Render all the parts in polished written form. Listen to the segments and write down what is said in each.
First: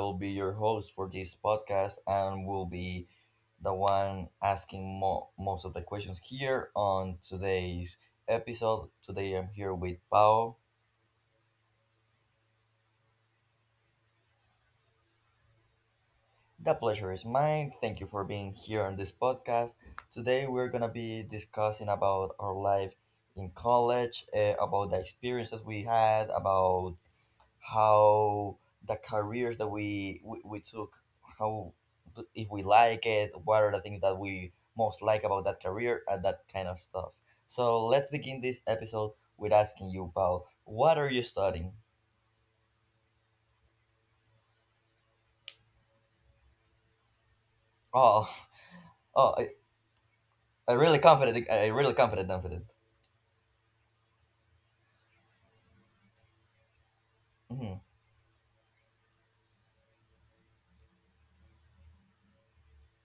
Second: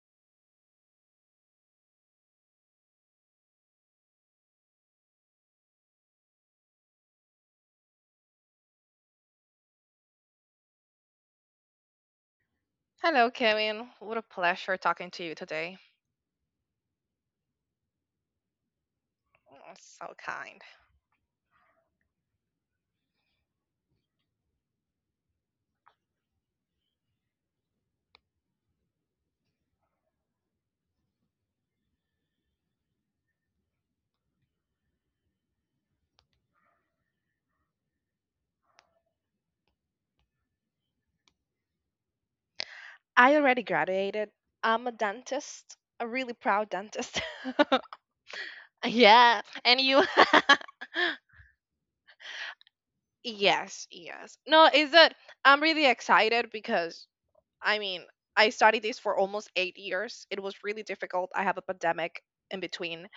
will be your host for this podcast and will be the one asking most of the questions here on today's episode. Today I'm here with Pau. Hello, Kevin. What a pleasure talking to you today. The pleasure is mine. Thank you for being here on this Oh, podcast. so Today kind. we're going to be discussing about our life in college, about the experiences we had, about how the careers that we took, how if we like it, what are the things that we most like about that career and that kind of stuff. So let's begin this episode with asking you, Paul, what are you studying? I already graduated. I'm a dentist, a really proud dentist. Oh, Yeah, oh, I, and you. I really confident. I really confident. Yes, yes. No, is that I'm really excited because I Mm-hmm. mean, I studied this for almost 8 years. It was really difficult. I have a pandemic in between,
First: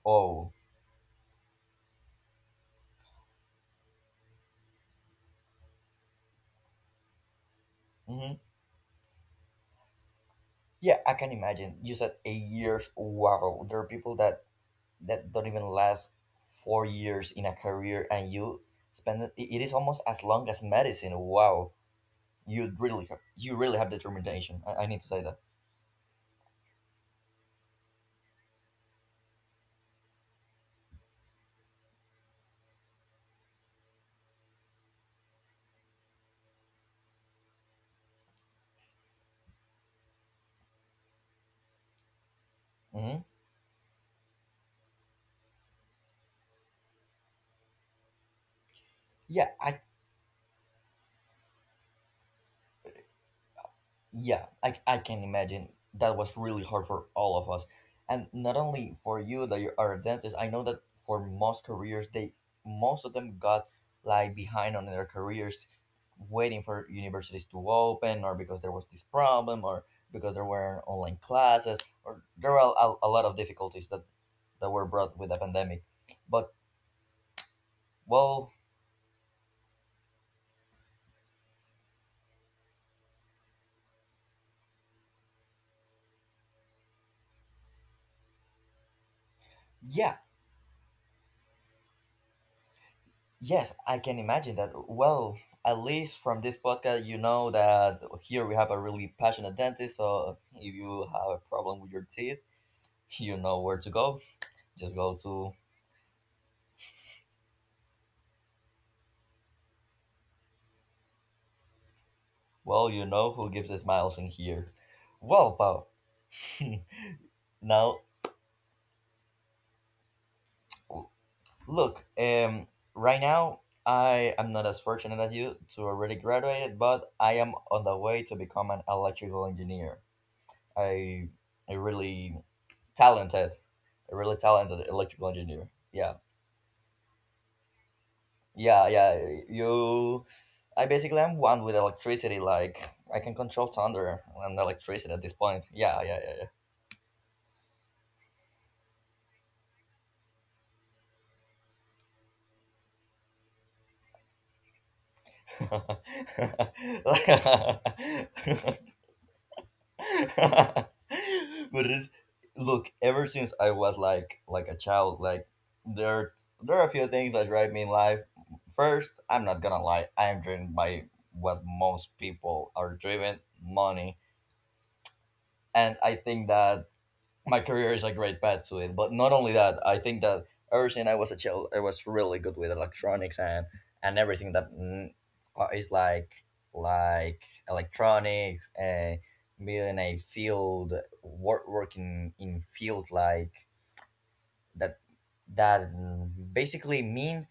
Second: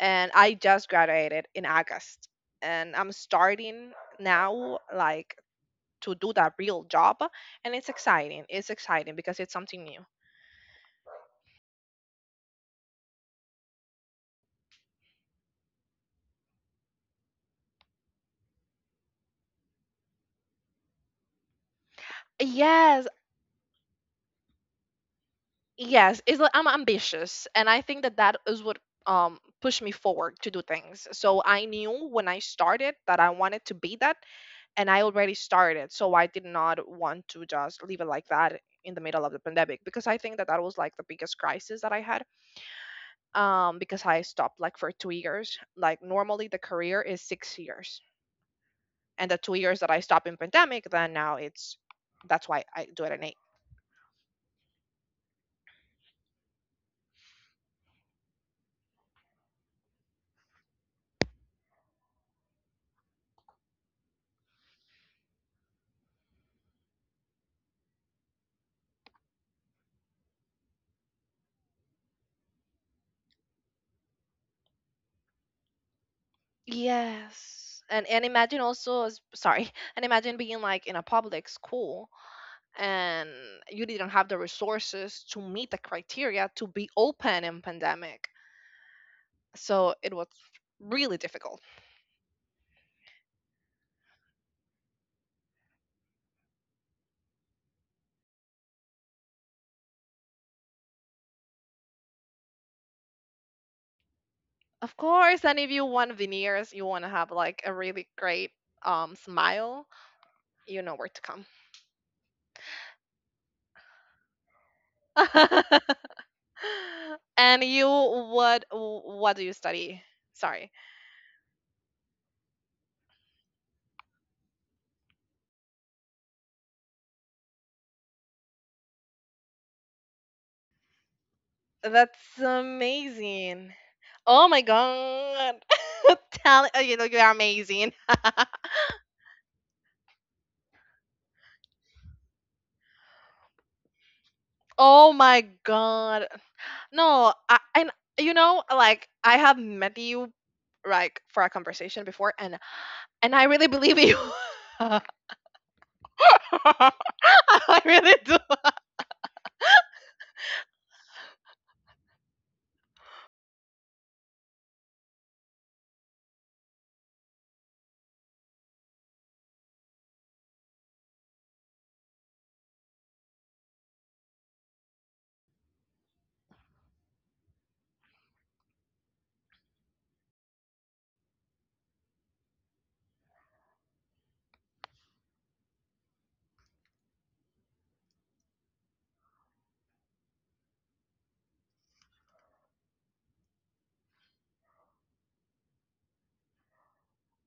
and Oh, I just graduated in August. And I'm starting now, like, to do that real job, and it's mm-hmm. exciting it's exciting because it's something new. Yeah, I can imagine. You said 8 years. Wow, there are people that don't even last 4 years in a career and you spend it, is almost as long as medicine. Wow, you really Yes, have you Really have determination. I need to say that. yes, it's like I'm ambitious, and I think that that is what pushed me forward to do things. So I knew when I started that I wanted to be that, and I already started, so I did not want to just leave it like that in the middle of the pandemic, because I think that that was like the biggest crisis that I had. Hmm. Because I stopped like for 2 years, like normally the career is 6 years, and the yeah two i years that I stopped in pandemic, then now it's that's why I do it at eight. Yeah, I can imagine that was really hard for all of us. And not only for you that you are a dentist, I know that for most careers they most of them got like behind on their careers waiting for universities to open or because there was this problem or because there were online classes or there were a lot of difficulties that were brought with the pandemic. But Yes. And well, imagine also, sorry, and imagine being like in a public school and you didn't have the resources to meet the criteria to be open in pandemic. So it yeah, was really difficult. yes, I can imagine that. Well, at least from this podcast, you know that here we have a really passionate dentist. So if you have a problem with your teeth, you know where to go. Of Just go course, to, and if you want veneers, you want to have like a really great smile, you know where to come. well, you know who gives the smiles in here. Well, Pau, And you, now what do you study? Sorry. look, right now I am not as fortunate as you to already graduate, but I am on the way to become an electrical engineer. I I really That's talented, amazing. a really Oh my talented electrical god. engineer. Yeah, Talent, you are amazing. yeah, yeah. You, I basically am one with electricity. Like I can control thunder and electricity Oh at this my point. Yeah, yeah, god. No, I, and like I have met you like for a conversation before, and I really believe you. yeah, yeah. I really do. But it's look. Ever since I was like a child, like there there are a few things that drive me in life. First, I'm not gonna lie. I am driven by what most people are driven money and I think that my career is a great path to it. But not only that, I think that ever since I was a child, I was really good with electronics and everything that is like electronics and being in a field work working in fields like that basically mean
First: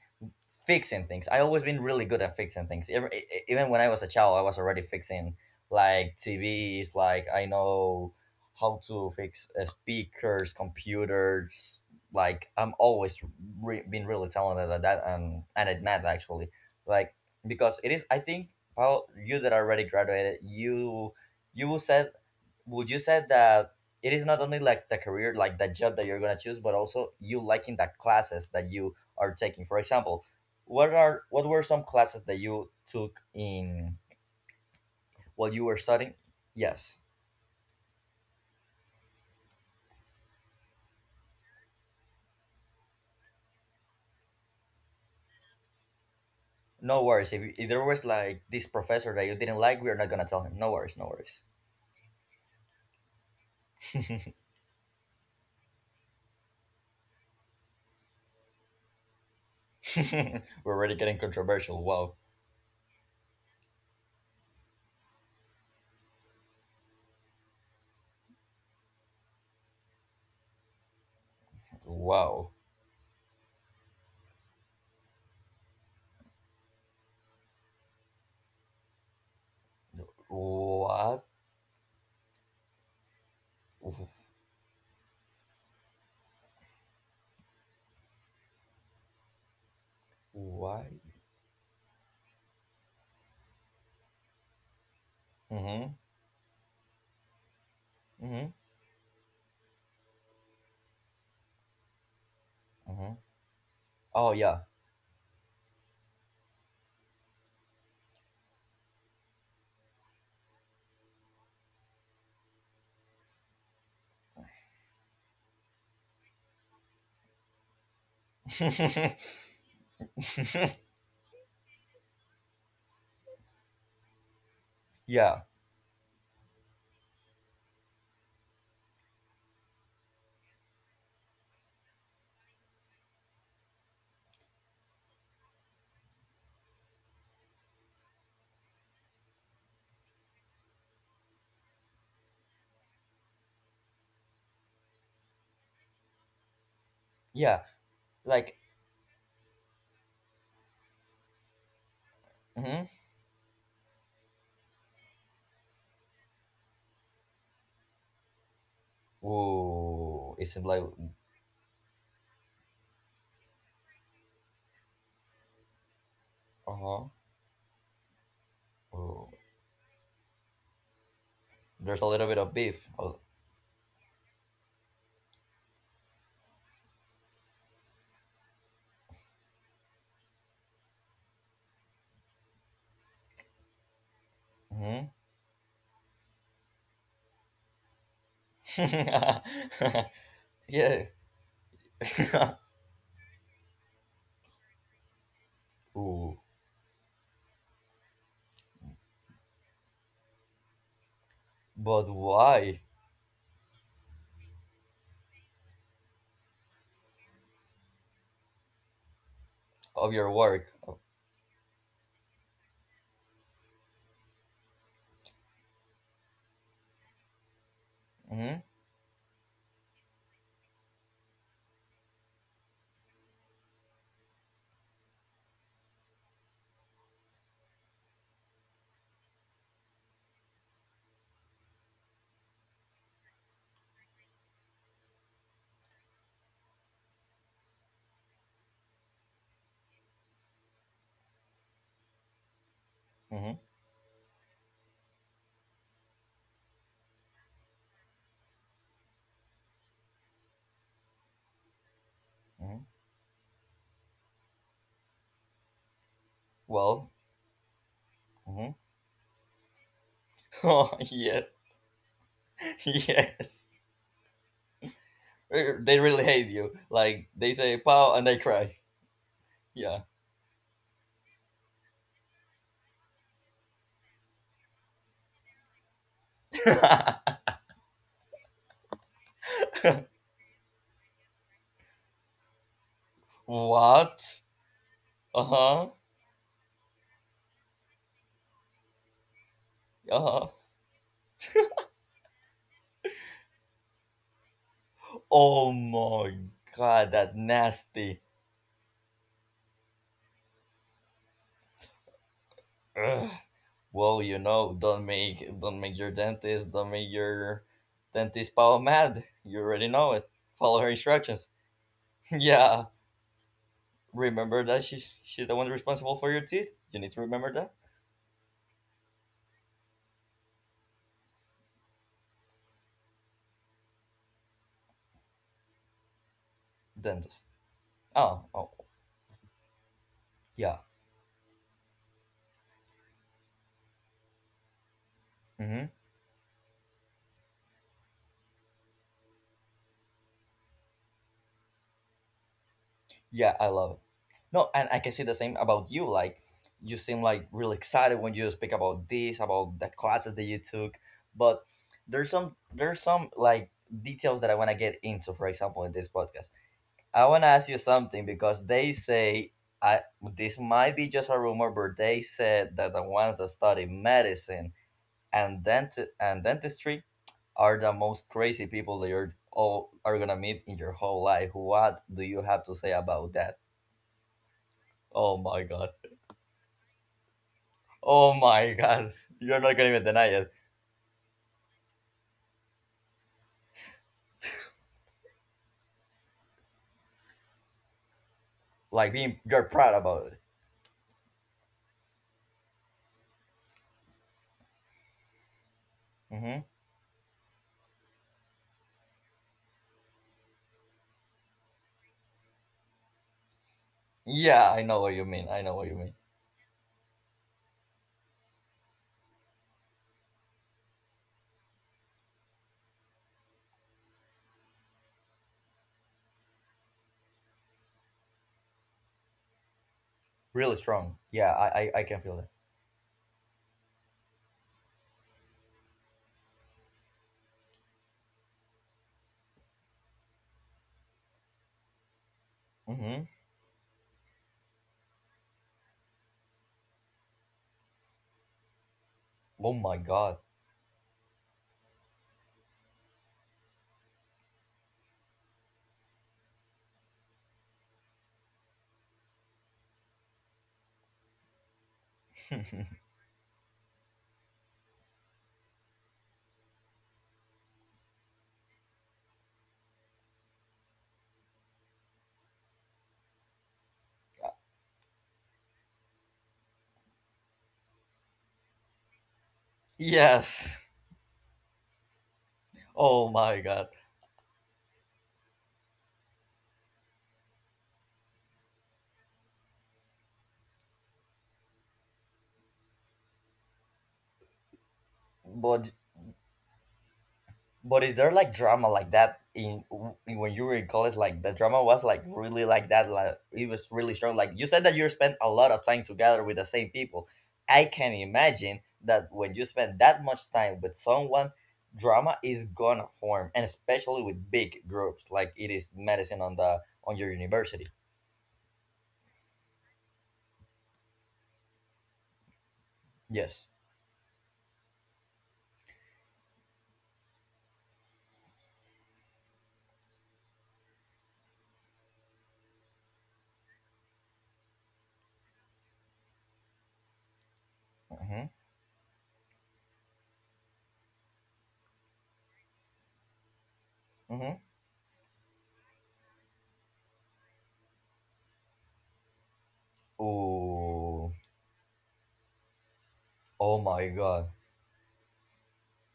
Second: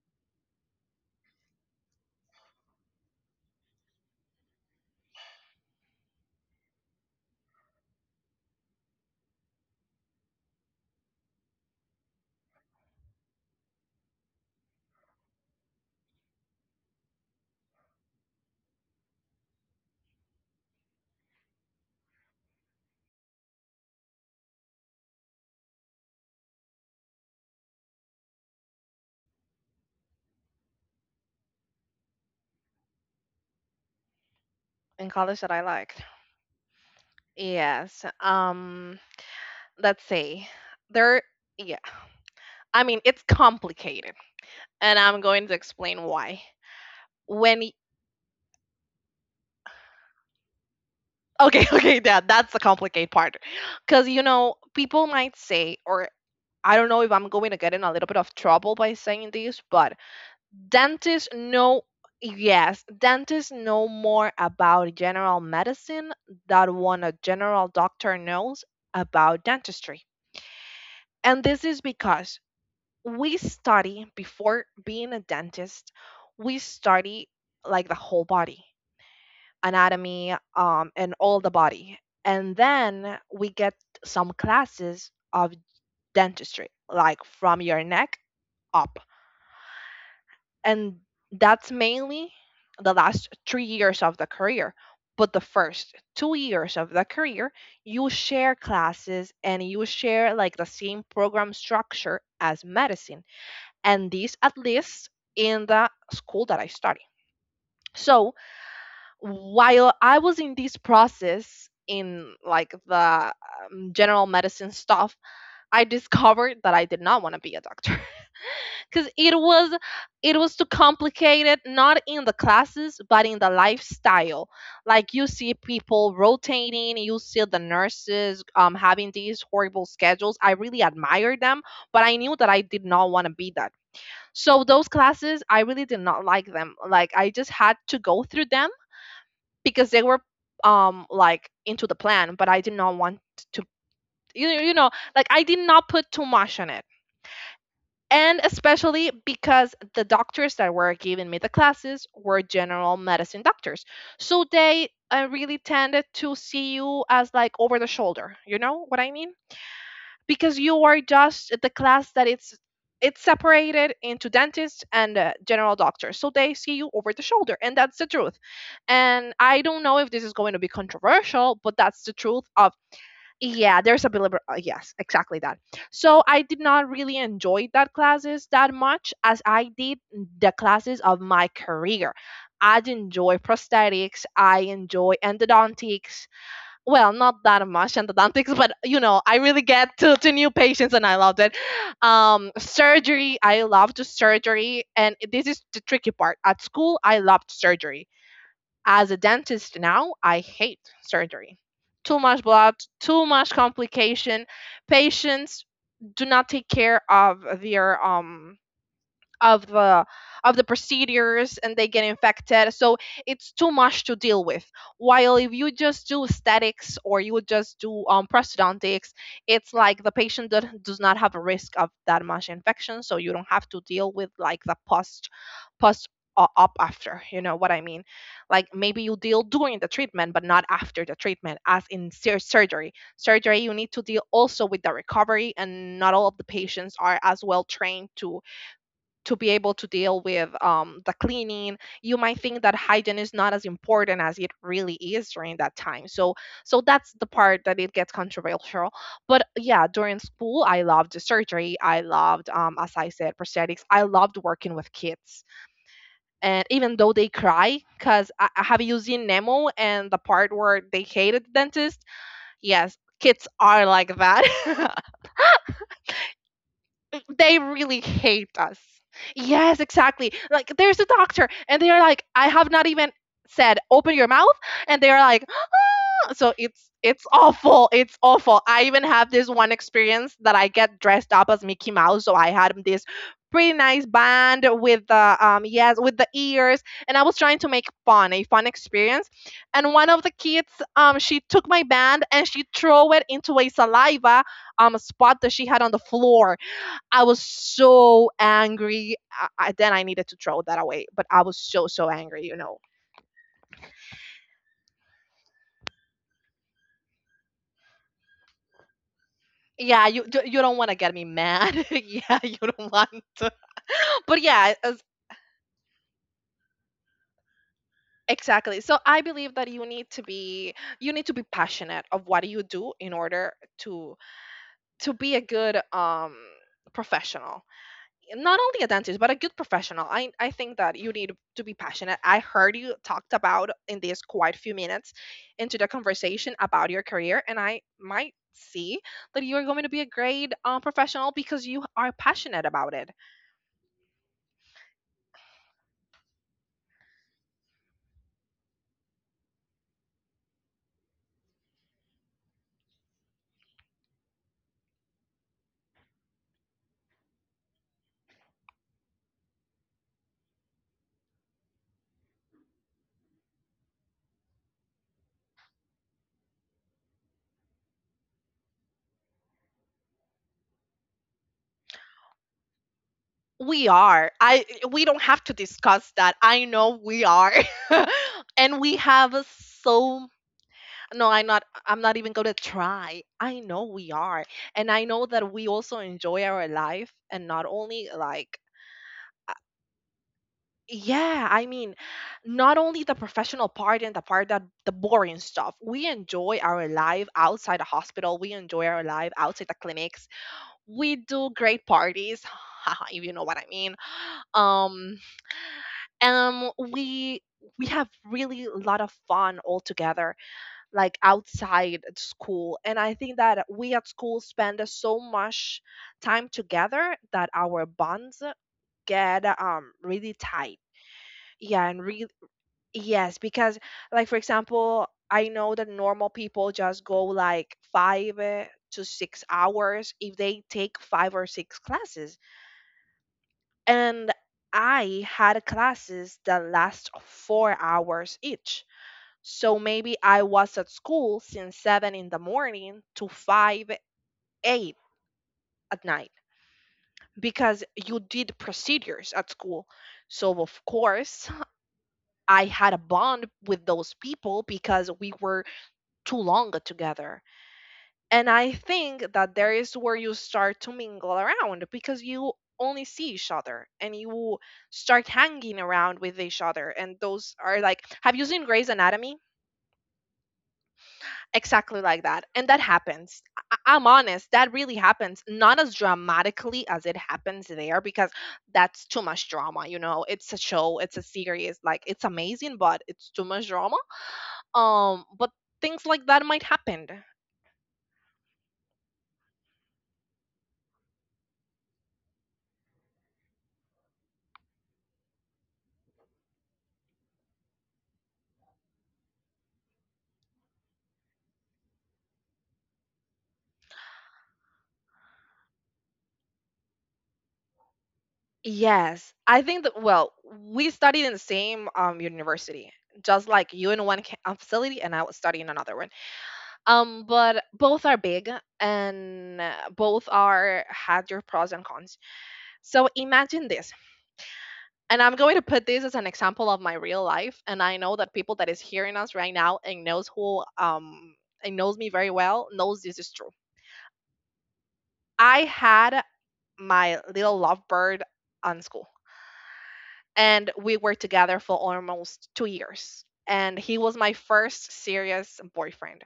fixing things. I always been really good at fixing things. Even when I was a child, I was already fixing like TVs. Like I know how to fix speakers, computers. Like I'm always been really talented at that and at math actually. Like because it is, I think, how you that already graduated, you will set would you say that it is not only like the career like the job that you're going to choose but also you liking the classes that you are taking? For example, what were some classes that you took in In college that I while you were liked. studying? Yes. Yes. Let's see. There. Yeah. I mean, it's complicated, and I'm going to explain why. No worries. if, When, if there was like this professor that you didn't like, we're not going to tell him. No worries, no worries. okay. Okay, yeah, that's the complicated part, because you know people might say, or I don't know if I'm going to get in a little bit of trouble by saying this, but We're already dentists getting know. controversial. Wow. Yes, dentists know more about general medicine than one a general doctor knows about dentistry. And this is because Wow. we study before being a dentist. We study like the whole body anatomy, and What? all the body. And then we get some classes of dentistry, like from your neck up. And Why? that's mainly the last 3 years of the career. But the first Mm-hmm. 2 years of the career, you share Mm-hmm. classes and you share like the same program structure as medicine. Mm-hmm. And this, Oh at yeah. least in the school that I study. So while I was in this process in like the, general medicine stuff, I discovered that I did not want to be a doctor. Because it was it was too complicated, not in the classes but in the lifestyle. Like, you see Yeah, people rotating, you see the nurses, having these horrible schedules. I really admired them, but I knew that I did not want to be that. So those classes, I really did not like them. Like, I just had to go through them because they were, like, into the plan, but I did not want to, you you know, like I did not put too much on it. yeah, And like especially because the doctors that were giving me the classes were general mm-hmm. medicine doctors. So they, really tended to see you as like over the shoulder. You know what I mean? Ooh, Because it seems you like are just the class that it's separated into dentists and, general doctors, so they see you uh over the huh. shoulder, and that's the truth. And Ooh, I don't know if this is going to be controversial, but that's the there's a little truth bit of of. beef. Oh, Yeah, there's a bill. Yes, exactly that. So I did not really enjoy that classes that much as I did the classes of my career. I enjoy prosthetics, I enjoy hmm. endodontics, well, not that much and endodontics, but I really get to new patients, and I Yeah. loved it. Um, surgery, I loved surgery, and this is the tricky part. Ooh, At school, I loved surgery. As a dentist now, I hate surgery. Too but much blood, why too much complication. Patients do not take care of their of the of your of the work? procedures, and they get infected, so it's too much to deal with, while if you just do aesthetics or you would just do, Mm-hmm. prosthodontics, it's like the patient that does not have a risk of that much infection, so you don't have to deal with like the post up after. You know what I mean? Like, maybe you deal during the treatment but not after the treatment, as in surgery. Surgery, you need to deal also with the recovery, and not all of the patients are as well trained to be able to deal with, the cleaning. You might think that hygiene is not as Mm-hmm. important as it really is during that time, so that's the part that it gets controversial. But yeah, during school I loved the surgery, I loved, as Hmm. I said, prosthetics, I loved working with kids, and even though Well. they cry, because I have Mm-hmm. you seen Nemo and the part where they Oh hated the yeah. dentist? Yes, kids Yes. are like that. They really hate you. Like They they say really pow and hate they us. cry. Yes, Yeah. exactly. Like, there's a doctor, and they are like, I have not even said, open your mouth, and they are like, "Huh," so it's awful. It's awful. I even have this one experience that I get dressed up as Mickey Mouse, so I had this pretty nice What? band with the Uh yes huh. with the ears, and I was trying to make fun a fun experience, and one of Uh the huh. kids, she took my band, and she threw it into a saliva, spot that she Oh had on the my floor. god, I was that nasty. so angry. Then I needed to throw that away, but I was so angry. Ugh. Well, you know, don't make your dentist, don't make your dentist pal mad. You already Yeah, know you it. Don't want Follow to her get me instructions. mad. Yeah, you don't Yeah, want to. But yeah, remember that she's the one responsible for your teeth. You need to remember that. exactly. So I believe that you need to be passionate of what you do in order to to be a good, Dentist. professional. Oh, Not only oh, a dentist, but a good professional. I think yeah. that you need to be passionate. I heard you talked about in these quite few minutes into the Mm-hmm. conversation about your career, and I might see that you are going to be a great, professional because you are passionate about it. Yeah, I love it. No, and I can see the same about you. Like, you seem like really excited when you speak about this, about the classes that you took. But there's some like details that I want to get into. For example, in this podcast I want to ask you something because they say I this might be just a rumor, but they said that the ones that study medicine and dentistry are the most crazy people that you're all are gonna meet in your whole life. What do you have to say about that? We are. I we don't have Oh to my god! discuss that. I know we are. Oh And my we god! have, You're not gonna even so deny it. no, I'm not even going to try. I know we are, and I know that we also enjoy our life, and not only like, Like being, you're proud about it. yeah, I mean, not only the professional part and the part that the boring stuff. We enjoy Mm-hmm. our life outside the hospital. We enjoy our life outside the clinics. We do great parties, if you know what I mean. Yeah, I know Um, what you mean. I know what you mean. um, we we have really a lot of fun all together, like outside at school. And I think that we at school spend so much time together that our bonds get, really tight. Really strong. Yeah, Yeah. And I can feel that. yes, because like for example, I know that normal people just go like 5, to 6 hours if they take five or six classes. Mm-hmm. And I had classes that last 4 hours each. So Oh my maybe I god. was at school since 7 in the morning to 5, 8 at night, because you did procedures at school. So of course, I had a bond with those people because we were too long together. And I think that there is where you start to mingle around because you only see each other, and you start hanging around with each other. And those are like, have you seen Grey's Anatomy? Yes. Exactly like that. And that happens. Oh my I- god. I'm honest, that really happens. Not as dramatically as it happens there, because that's too much drama. You know, it's a show, it's a series. Like, it's amazing, but it's too much drama. But things But like that might happen. but is there like drama like that in when you were in college? Like the drama was like really like that. Like it was really strong. Like you said that you spent a lot of time together with the same people. I can imagine that when you spend that much time with someone, drama is gonna form, and especially with big groups like it is medicine on the on your university. Yes, I think that, well, we studied in the same, university, just like Yes. you, in one facility, and I was studying in another one. But both are big, and, both are had your pros and cons. So imagine this, and I'm going to put this as an example of my real life, and I know that people Mm-hmm. that is hearing us right now and knows, who and knows me very well, knows this is true. Mm-hmm. I had my little lovebird on school, and we were Ooh. together for almost 2 years. And Oh he was my my god. first serious boyfriend.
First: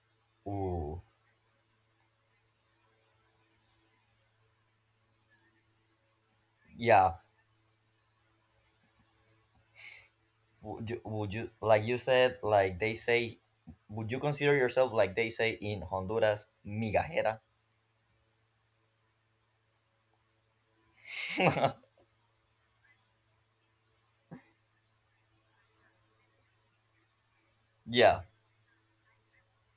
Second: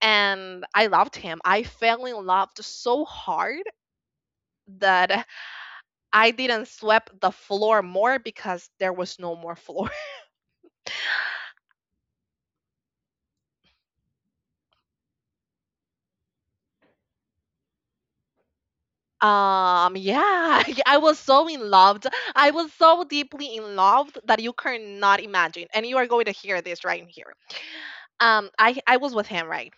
And I Ooh. loved him. I fell in love so hard that I didn't sweep Yeah. the floor more because there was no more floor. Would you like you said like they say would you consider yourself like they say in Honduras migajera? Yeah, I was so in love. I was so deeply in love that you cannot imagine. And you are going to hear this right here. Yeah. I was with him, right?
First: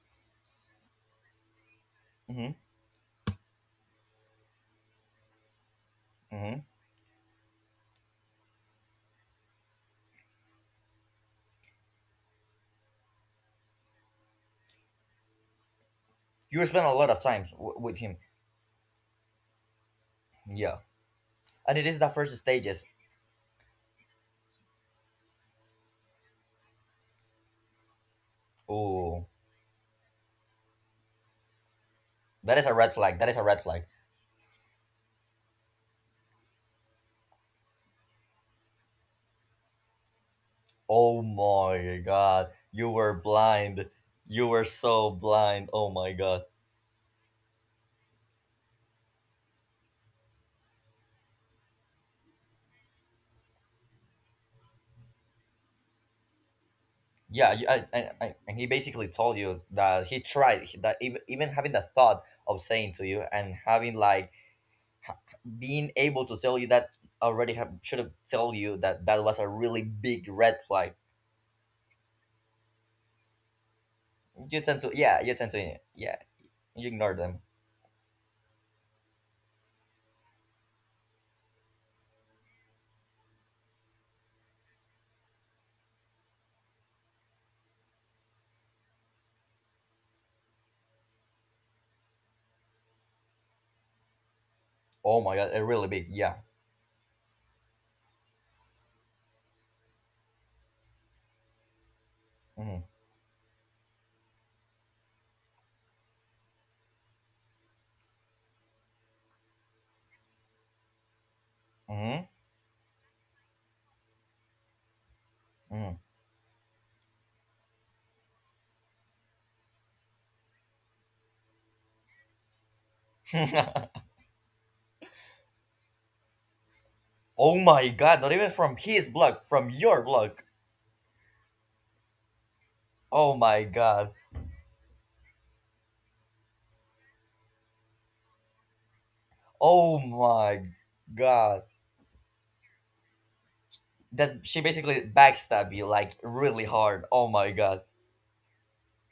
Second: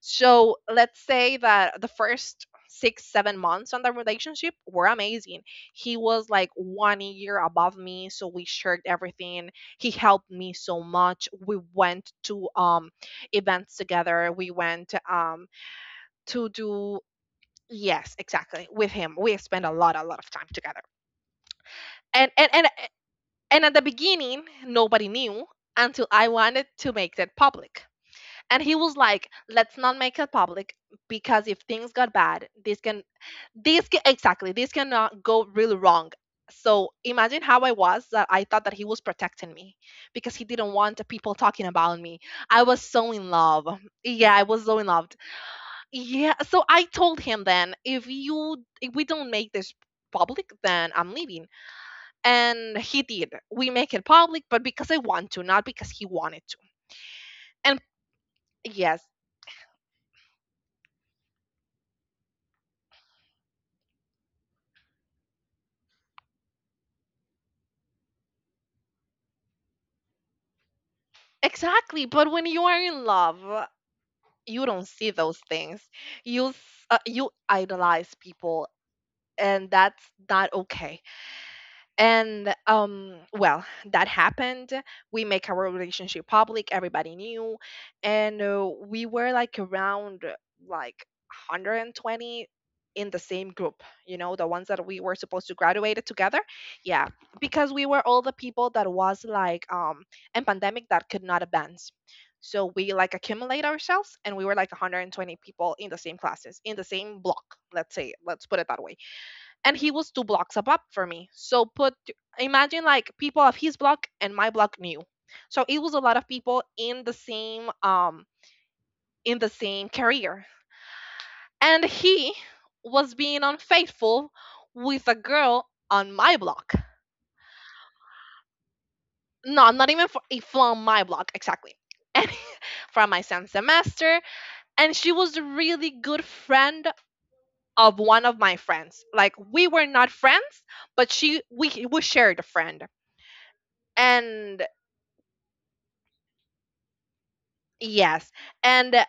So let's say that the first Hmm. six, 7 months on the relationship were amazing. He was like Hmm. one year above me, so we shared everything. He helped me so much. We went to events together. We went to You spend a do lot of time with yes, him. exactly, with him. We spent a lot of time Yeah, together. and it is the And first stages. At the beginning, nobody knew until I wanted to make that public, and he was Oh, like, let's not make it public because if things got bad that is a red flag, that is a red flag. this can, exactly, this cannot go really wrong. So imagine how I was, that I thought that he was protecting me because he didn't want the Oh people talking about my me. god, I was you so were in love, blind. yeah, I You was were so in love. so blind, oh my Yeah, god. so I told him, then if you if we don't make this public, then I'm leaving. And he did, we make it public, but because I want to, not because he wanted to. Yeah, And and he yes, basically told you that he tried that even, even having the thought of saying to you and having like being able to tell you that already have should have told you that that was a really big red flag. exactly, but when you are in love, You you tend don't to see yeah, you those tend to things. yeah, You s- you ignore you them. idolize people, and that's not okay. And well, that happened. We make our relationship public, everybody knew. And we were like around like 120 in the same group, you know, the ones that we were Oh my supposed to god, a really graduate big together. yeah. Yeah, because we were all the people that was like in pandemic that could not advance, so Hmm. we like accumulate ourselves, and we were like 120 people in the same classes in the same block, let's say, let's put it that way. And he was two blocks up for me. So put, Hmm. imagine like people of his block and my block knew. So it Hmm. was a lot of people in the same career. And he was being unfaithful with a girl on my block. Oh my god, not even from his blog, from No, not your even blog. from my block, exactly. And from my Oh same my god. semester, and she was a really good friend of one of my friends. Like we were Oh not friends, my but she god. We shared a friend. That she And basically backstabbed you like really hard. Oh my god. yes. And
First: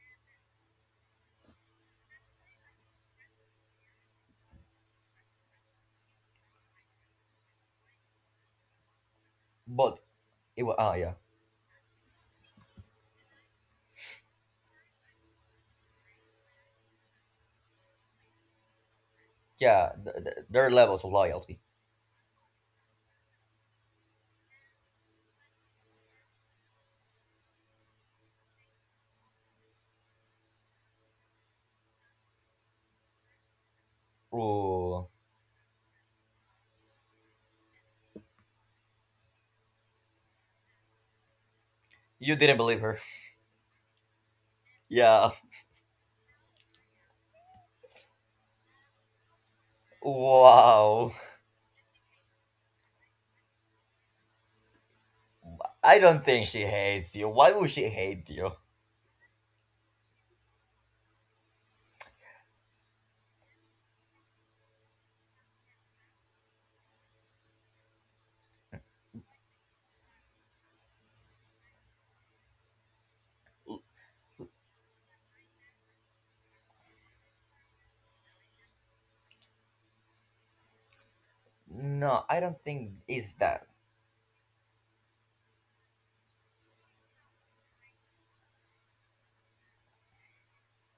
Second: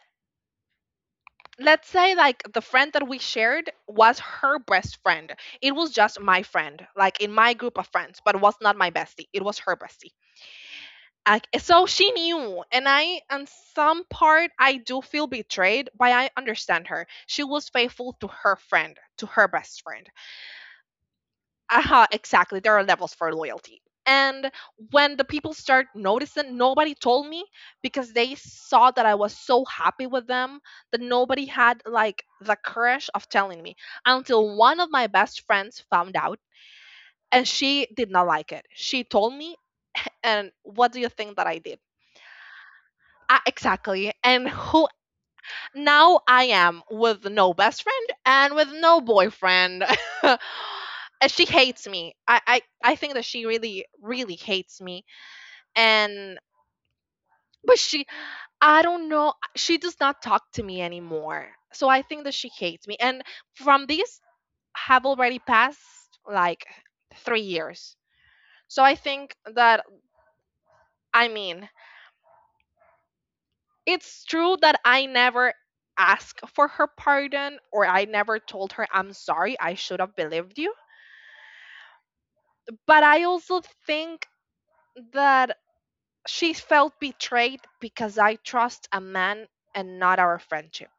let's say like the friend that we shared was her best friend. It was just my friend, like in my group of friends, but was not my bestie. It was her But bestie. it was ah yeah Like so she knew. And I, on some part, I do feel betrayed, but I understand her. She was faithful to her friend, to her best yeah. friend. There are levels of loyalty. Uh-huh, exactly. There are levels for loyalty. And when the people start noticing, nobody told me because they saw that I was so happy with them, that nobody had like the courage of telling me, until one of Ooh, my best friends found out and she did not like it. She told me, and what do you think that I did? you didn't believe her. Exactly. And who, Yeah. now I am with no best friend and with no boyfriend. Wow. And she hates me. I think that she really really hates me. I don't And think she hates you. Why would but she she, hate you? I don't know. She does not talk to me anymore. So I think that she hates me. And from these have already passed like 3 years. So I think that, I mean, it's true that I never asked for her pardon, or I never told her I'm sorry, I should have believed you. No, I don't think But I it's also that. think that she felt betrayed because I trust a man and not our friendship,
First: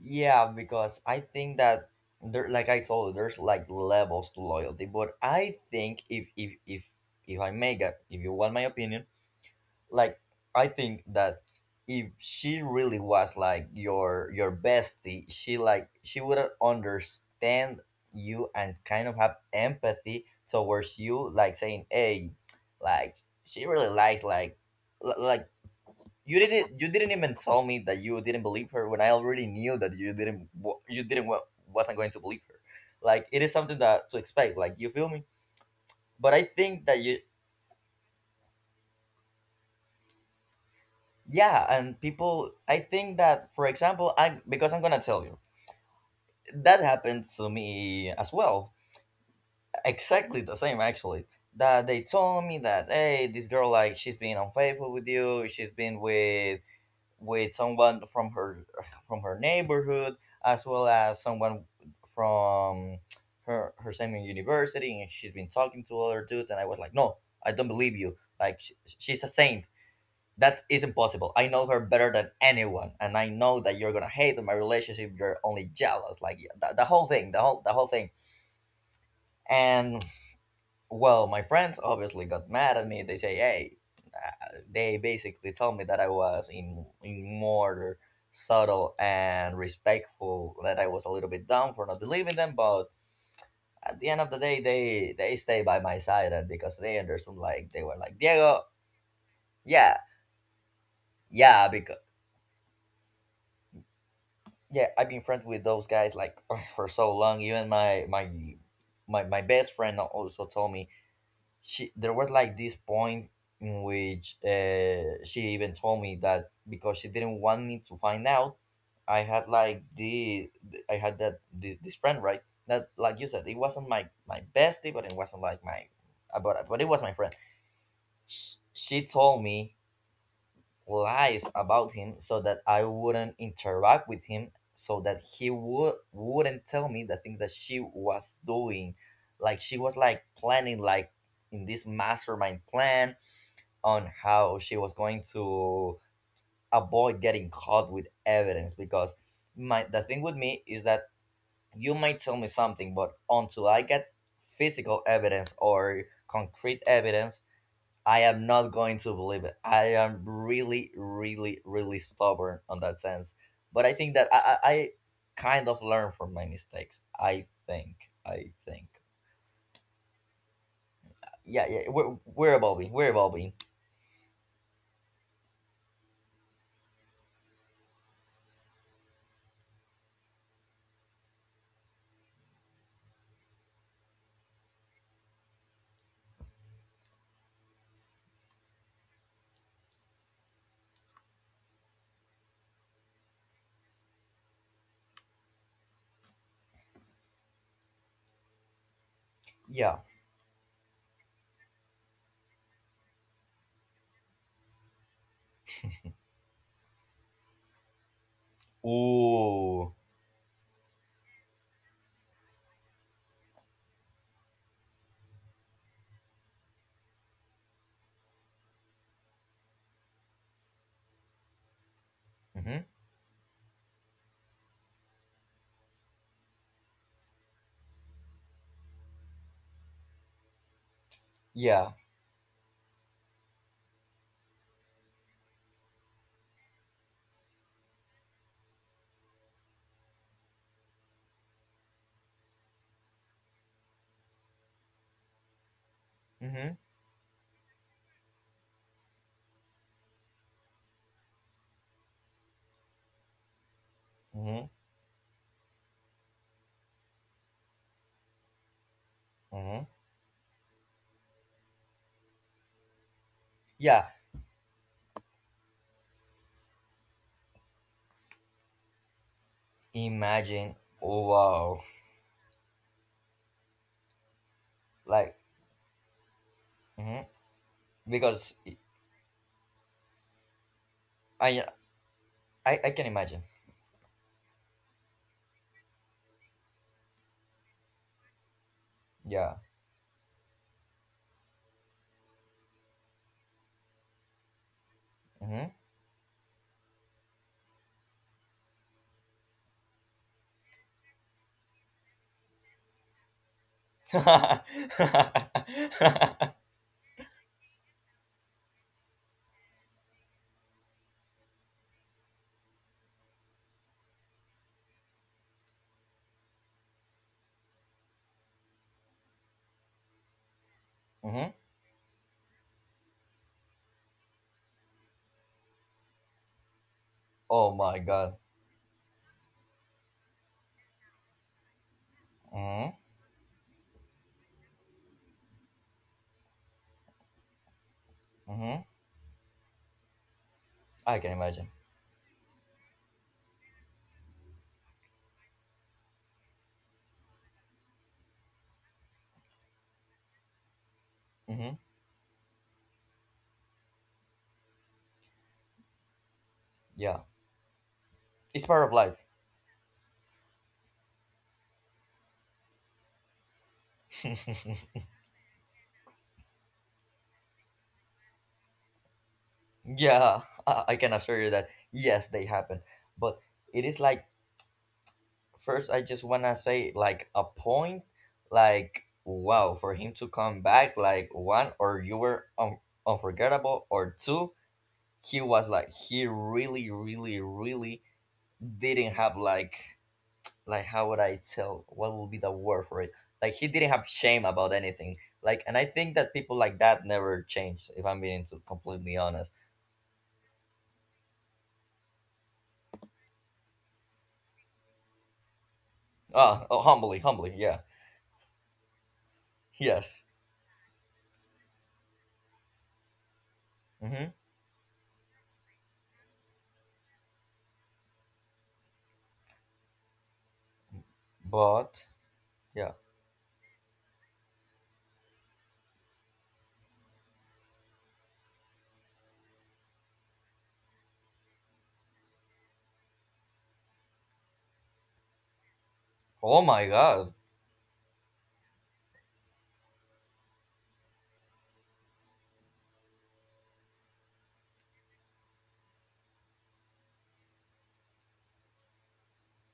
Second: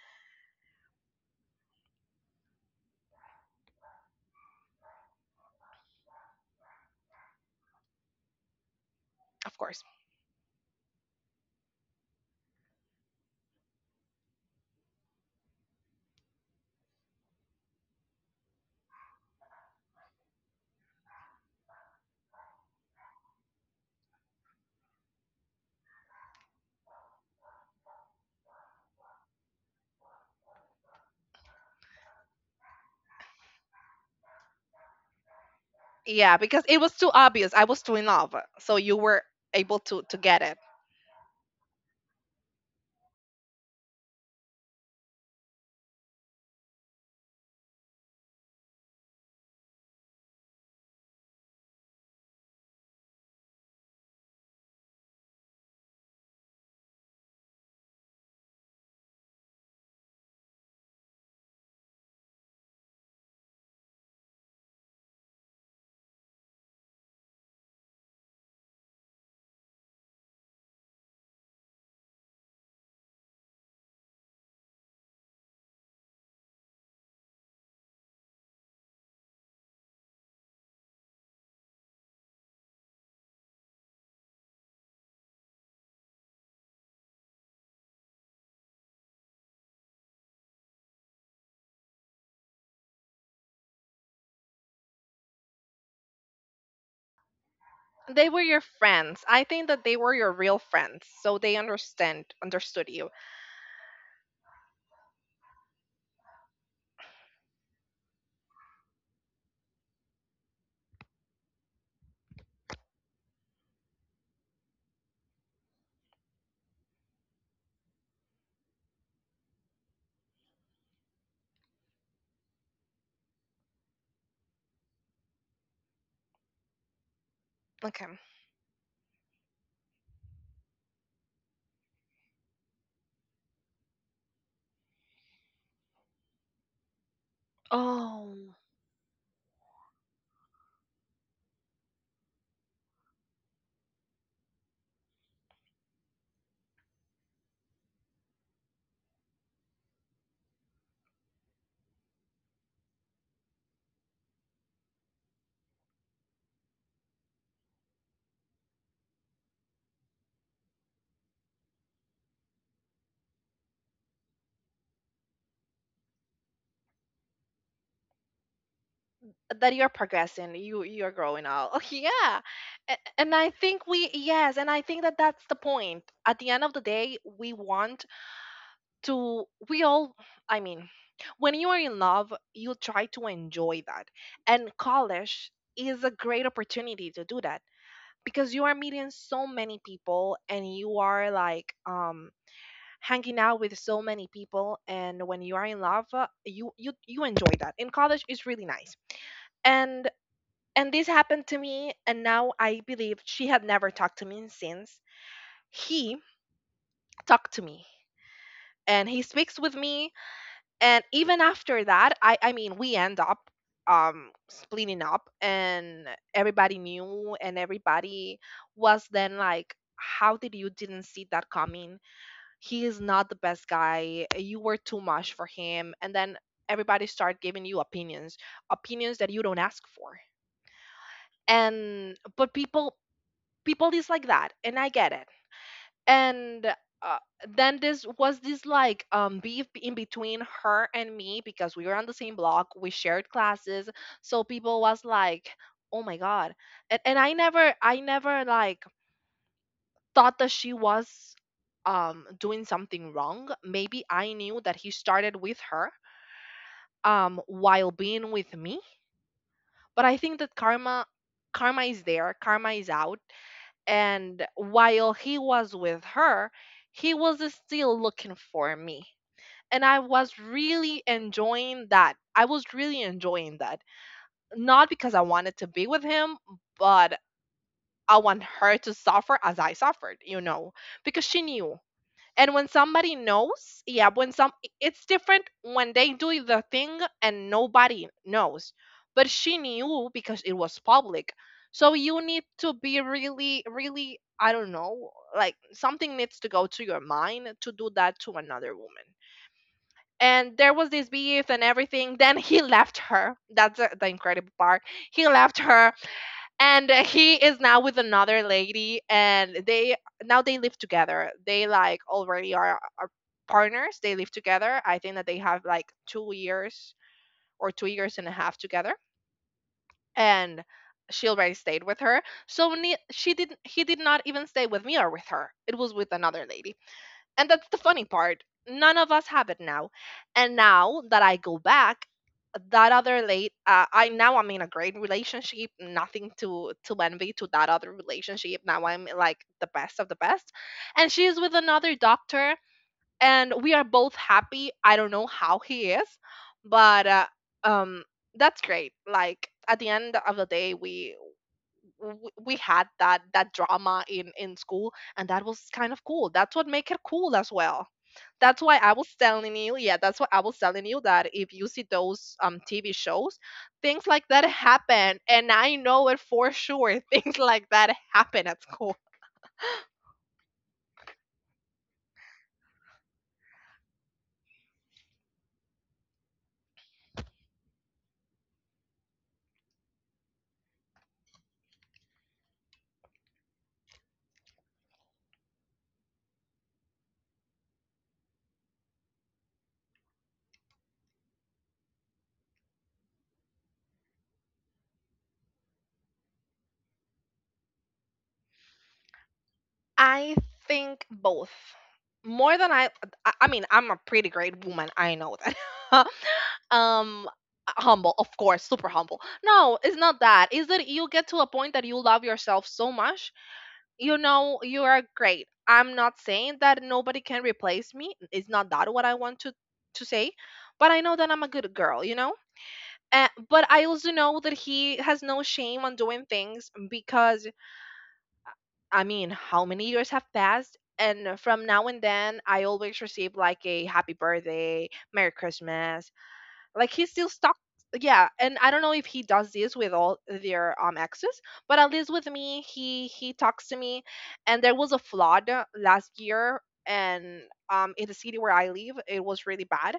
Yeah, because I think that there like I told you, there's like levels to loyalty. But I think if I make a if you want my opinion, of course. like I think that if she really was like your bestie, she like she would understand you and kind of have empathy towards you, like saying, "Hey, like she really likes like like." You didn't. You didn't even tell me that you didn't believe her when I already knew that you didn't. You didn't wasn't going to believe her. Like it is something that to expect. Like you feel me. But Yeah, I because it think was that too you obvious. I was too in love. So you were able to get it. yeah, and people, I think that, for example, I because I'm gonna tell you that happened to me as well, exactly the same actually. That they told me that hey, this girl like she's been unfaithful with you, she's been with someone from her neighborhood as well as someone from her her same university, and she's been talking to other dudes, and I was like, no, I don't believe you. Like she's a saint that is impossible. I know her better than anyone, and I know that you're gonna hate my relationship. You're only jealous, like yeah, the whole thing, the whole thing. And well, my friends obviously got mad at me. They say, "Hey," they basically told me that I was in more subtle and respectful. That I was a little bit dumb for not believing them, but at the end of the day, they stay by my side, and because they understood, like they were like They were your Diego. friends. I think that they Yeah, were your real friends. So they yeah, because understand understood you. yeah, I've been friends with those guys like for so long. Even my best friend also told me she there was like this point in which she even told me that because she didn't want me to find out. i had like the I had that this friend, right? That like you said, it wasn't my bestie, but it wasn't like my but it was my friend. Okay. She told me lies about him so that I wouldn't interact with him, so that he wouldn't tell me the thing that she was Oh, doing. Like she was like planning like in this mastermind plan on how she was going to avoid getting caught with evidence. Because my the thing with me is that you might tell me something, but until I get physical evidence or concrete evidence, I am not going to believe it. I am really, really, really stubborn on that sense. But I think that I kind of learn from my mistakes, I think. I think. that you're progressing. You you're growing up. Yeah, Oh, yeah. We're, yeah. we're A- evolving. We're And I evolving. think we yes, and I think that that's the point. At the end of the day, we want to, we all, I mean, when you are in love, you try to enjoy that, and college is a great opportunity to do that, because you are meeting so many people, and you are like hanging out with so many people, and when you are in love, you you you enjoy that in college, it's really nice. And Yeah. This happened to me, and now I believe she had never talked to me since. He talked to me, and he speaks with Ooh. me. And even after that, I mean, we end up splitting up, and everybody knew, and everybody was then like, how did you didn't see that coming? He Mm-hmm. is not the best guy, you were too much for him. And then everybody start giving you opinions, opinions that you don't ask for. Yeah. And but people, people is like that, and I get it. And uh, then this was this like beef in between her and me, because we were on the same block, we shared classes. So people was like, oh my god. Mm-hmm. And I never like thought that she was doing something wrong. Maybe I knew that Mm-hmm. he started with her while being with me, but Mm-hmm. I think that karma, karma is there, karma is out. Yeah. And while he was with her, he was still looking for me. And I was really Imagine. Oh, enjoying wow. that. I was really enjoying that. Not because I wanted Like, to be with him, but mm-hmm, I want because her to suffer as I suffered, you know. Because she knew, I, and when I somebody can imagine. knows, yeah, when some, it's different when they do the thing and nobody knows, but she Yeah. knew because it was public. So you need to be really really, I don't know, like Mm-hmm. something needs to go to your mind to do that to another woman. And there was this beef and everything, then he left her. That's the incredible part. He left her, and he is now with another lady, and they now they live together. They like already are partners, they live together. I think that they have like 2 years, or 2 years and a half together. And she already Mm-hmm. stayed with her. So she didn't, he did not even stay with me or with her, it was with another lady. And that's the Oh my funny god. part. None of us have it now. And now that I go back, that Mm-hmm, other late, I, now I'm in a great relationship. Nothing to to envy to that other relationship. mm-hmm. Now I'm like the best of the best, and I can she's with imagine. another doctor, and we are both happy. I don't know how he is, but um, that's great. Like at the end of the day, we Mm-hmm. w- we had that that drama in school, and that was kind of cool. That's what make it Yeah, cool as well. That's it's why part I of was life. telling you, yeah, that's why I was telling you that if you see those TV shows, things like that happen, and I know it for sure. Things like that happen at school. Yeah, I can assure you that yes, they happen. But it is like, first, I just wanna say like a point, like wow, for him to come back, like one, or you were unforgettable, or two, he was like he really, really, really didn't have like how would I tell, what would be the word for it? Like he didn't have shame about anything. Like, and I think that people like that never change, if I'm being to completely honest. I think both, more than I, mean, I'm a pretty great woman, I know that. Ah, oh, um humbly, humbly, yeah. Humble, of course, super humble. No, it's not Yes. that. It's that you get to a point that you love yourself so much, you Mm-hmm. know. You are great. I'm not saying that nobody can replace me, it's not that what I want to say. But I know that I'm a good girl, you But know. yeah. But I also know that he has no shame on doing things, because, I mean, how many years have passed, and from now and then I always receive like a happy birthday, merry christmas. Oh Like he's my still stuck. god. Yeah, and I don't know if he does this with all their exes, but at least with me he talks to me. And there was a flood last year, and in the city where I live, it was really bad.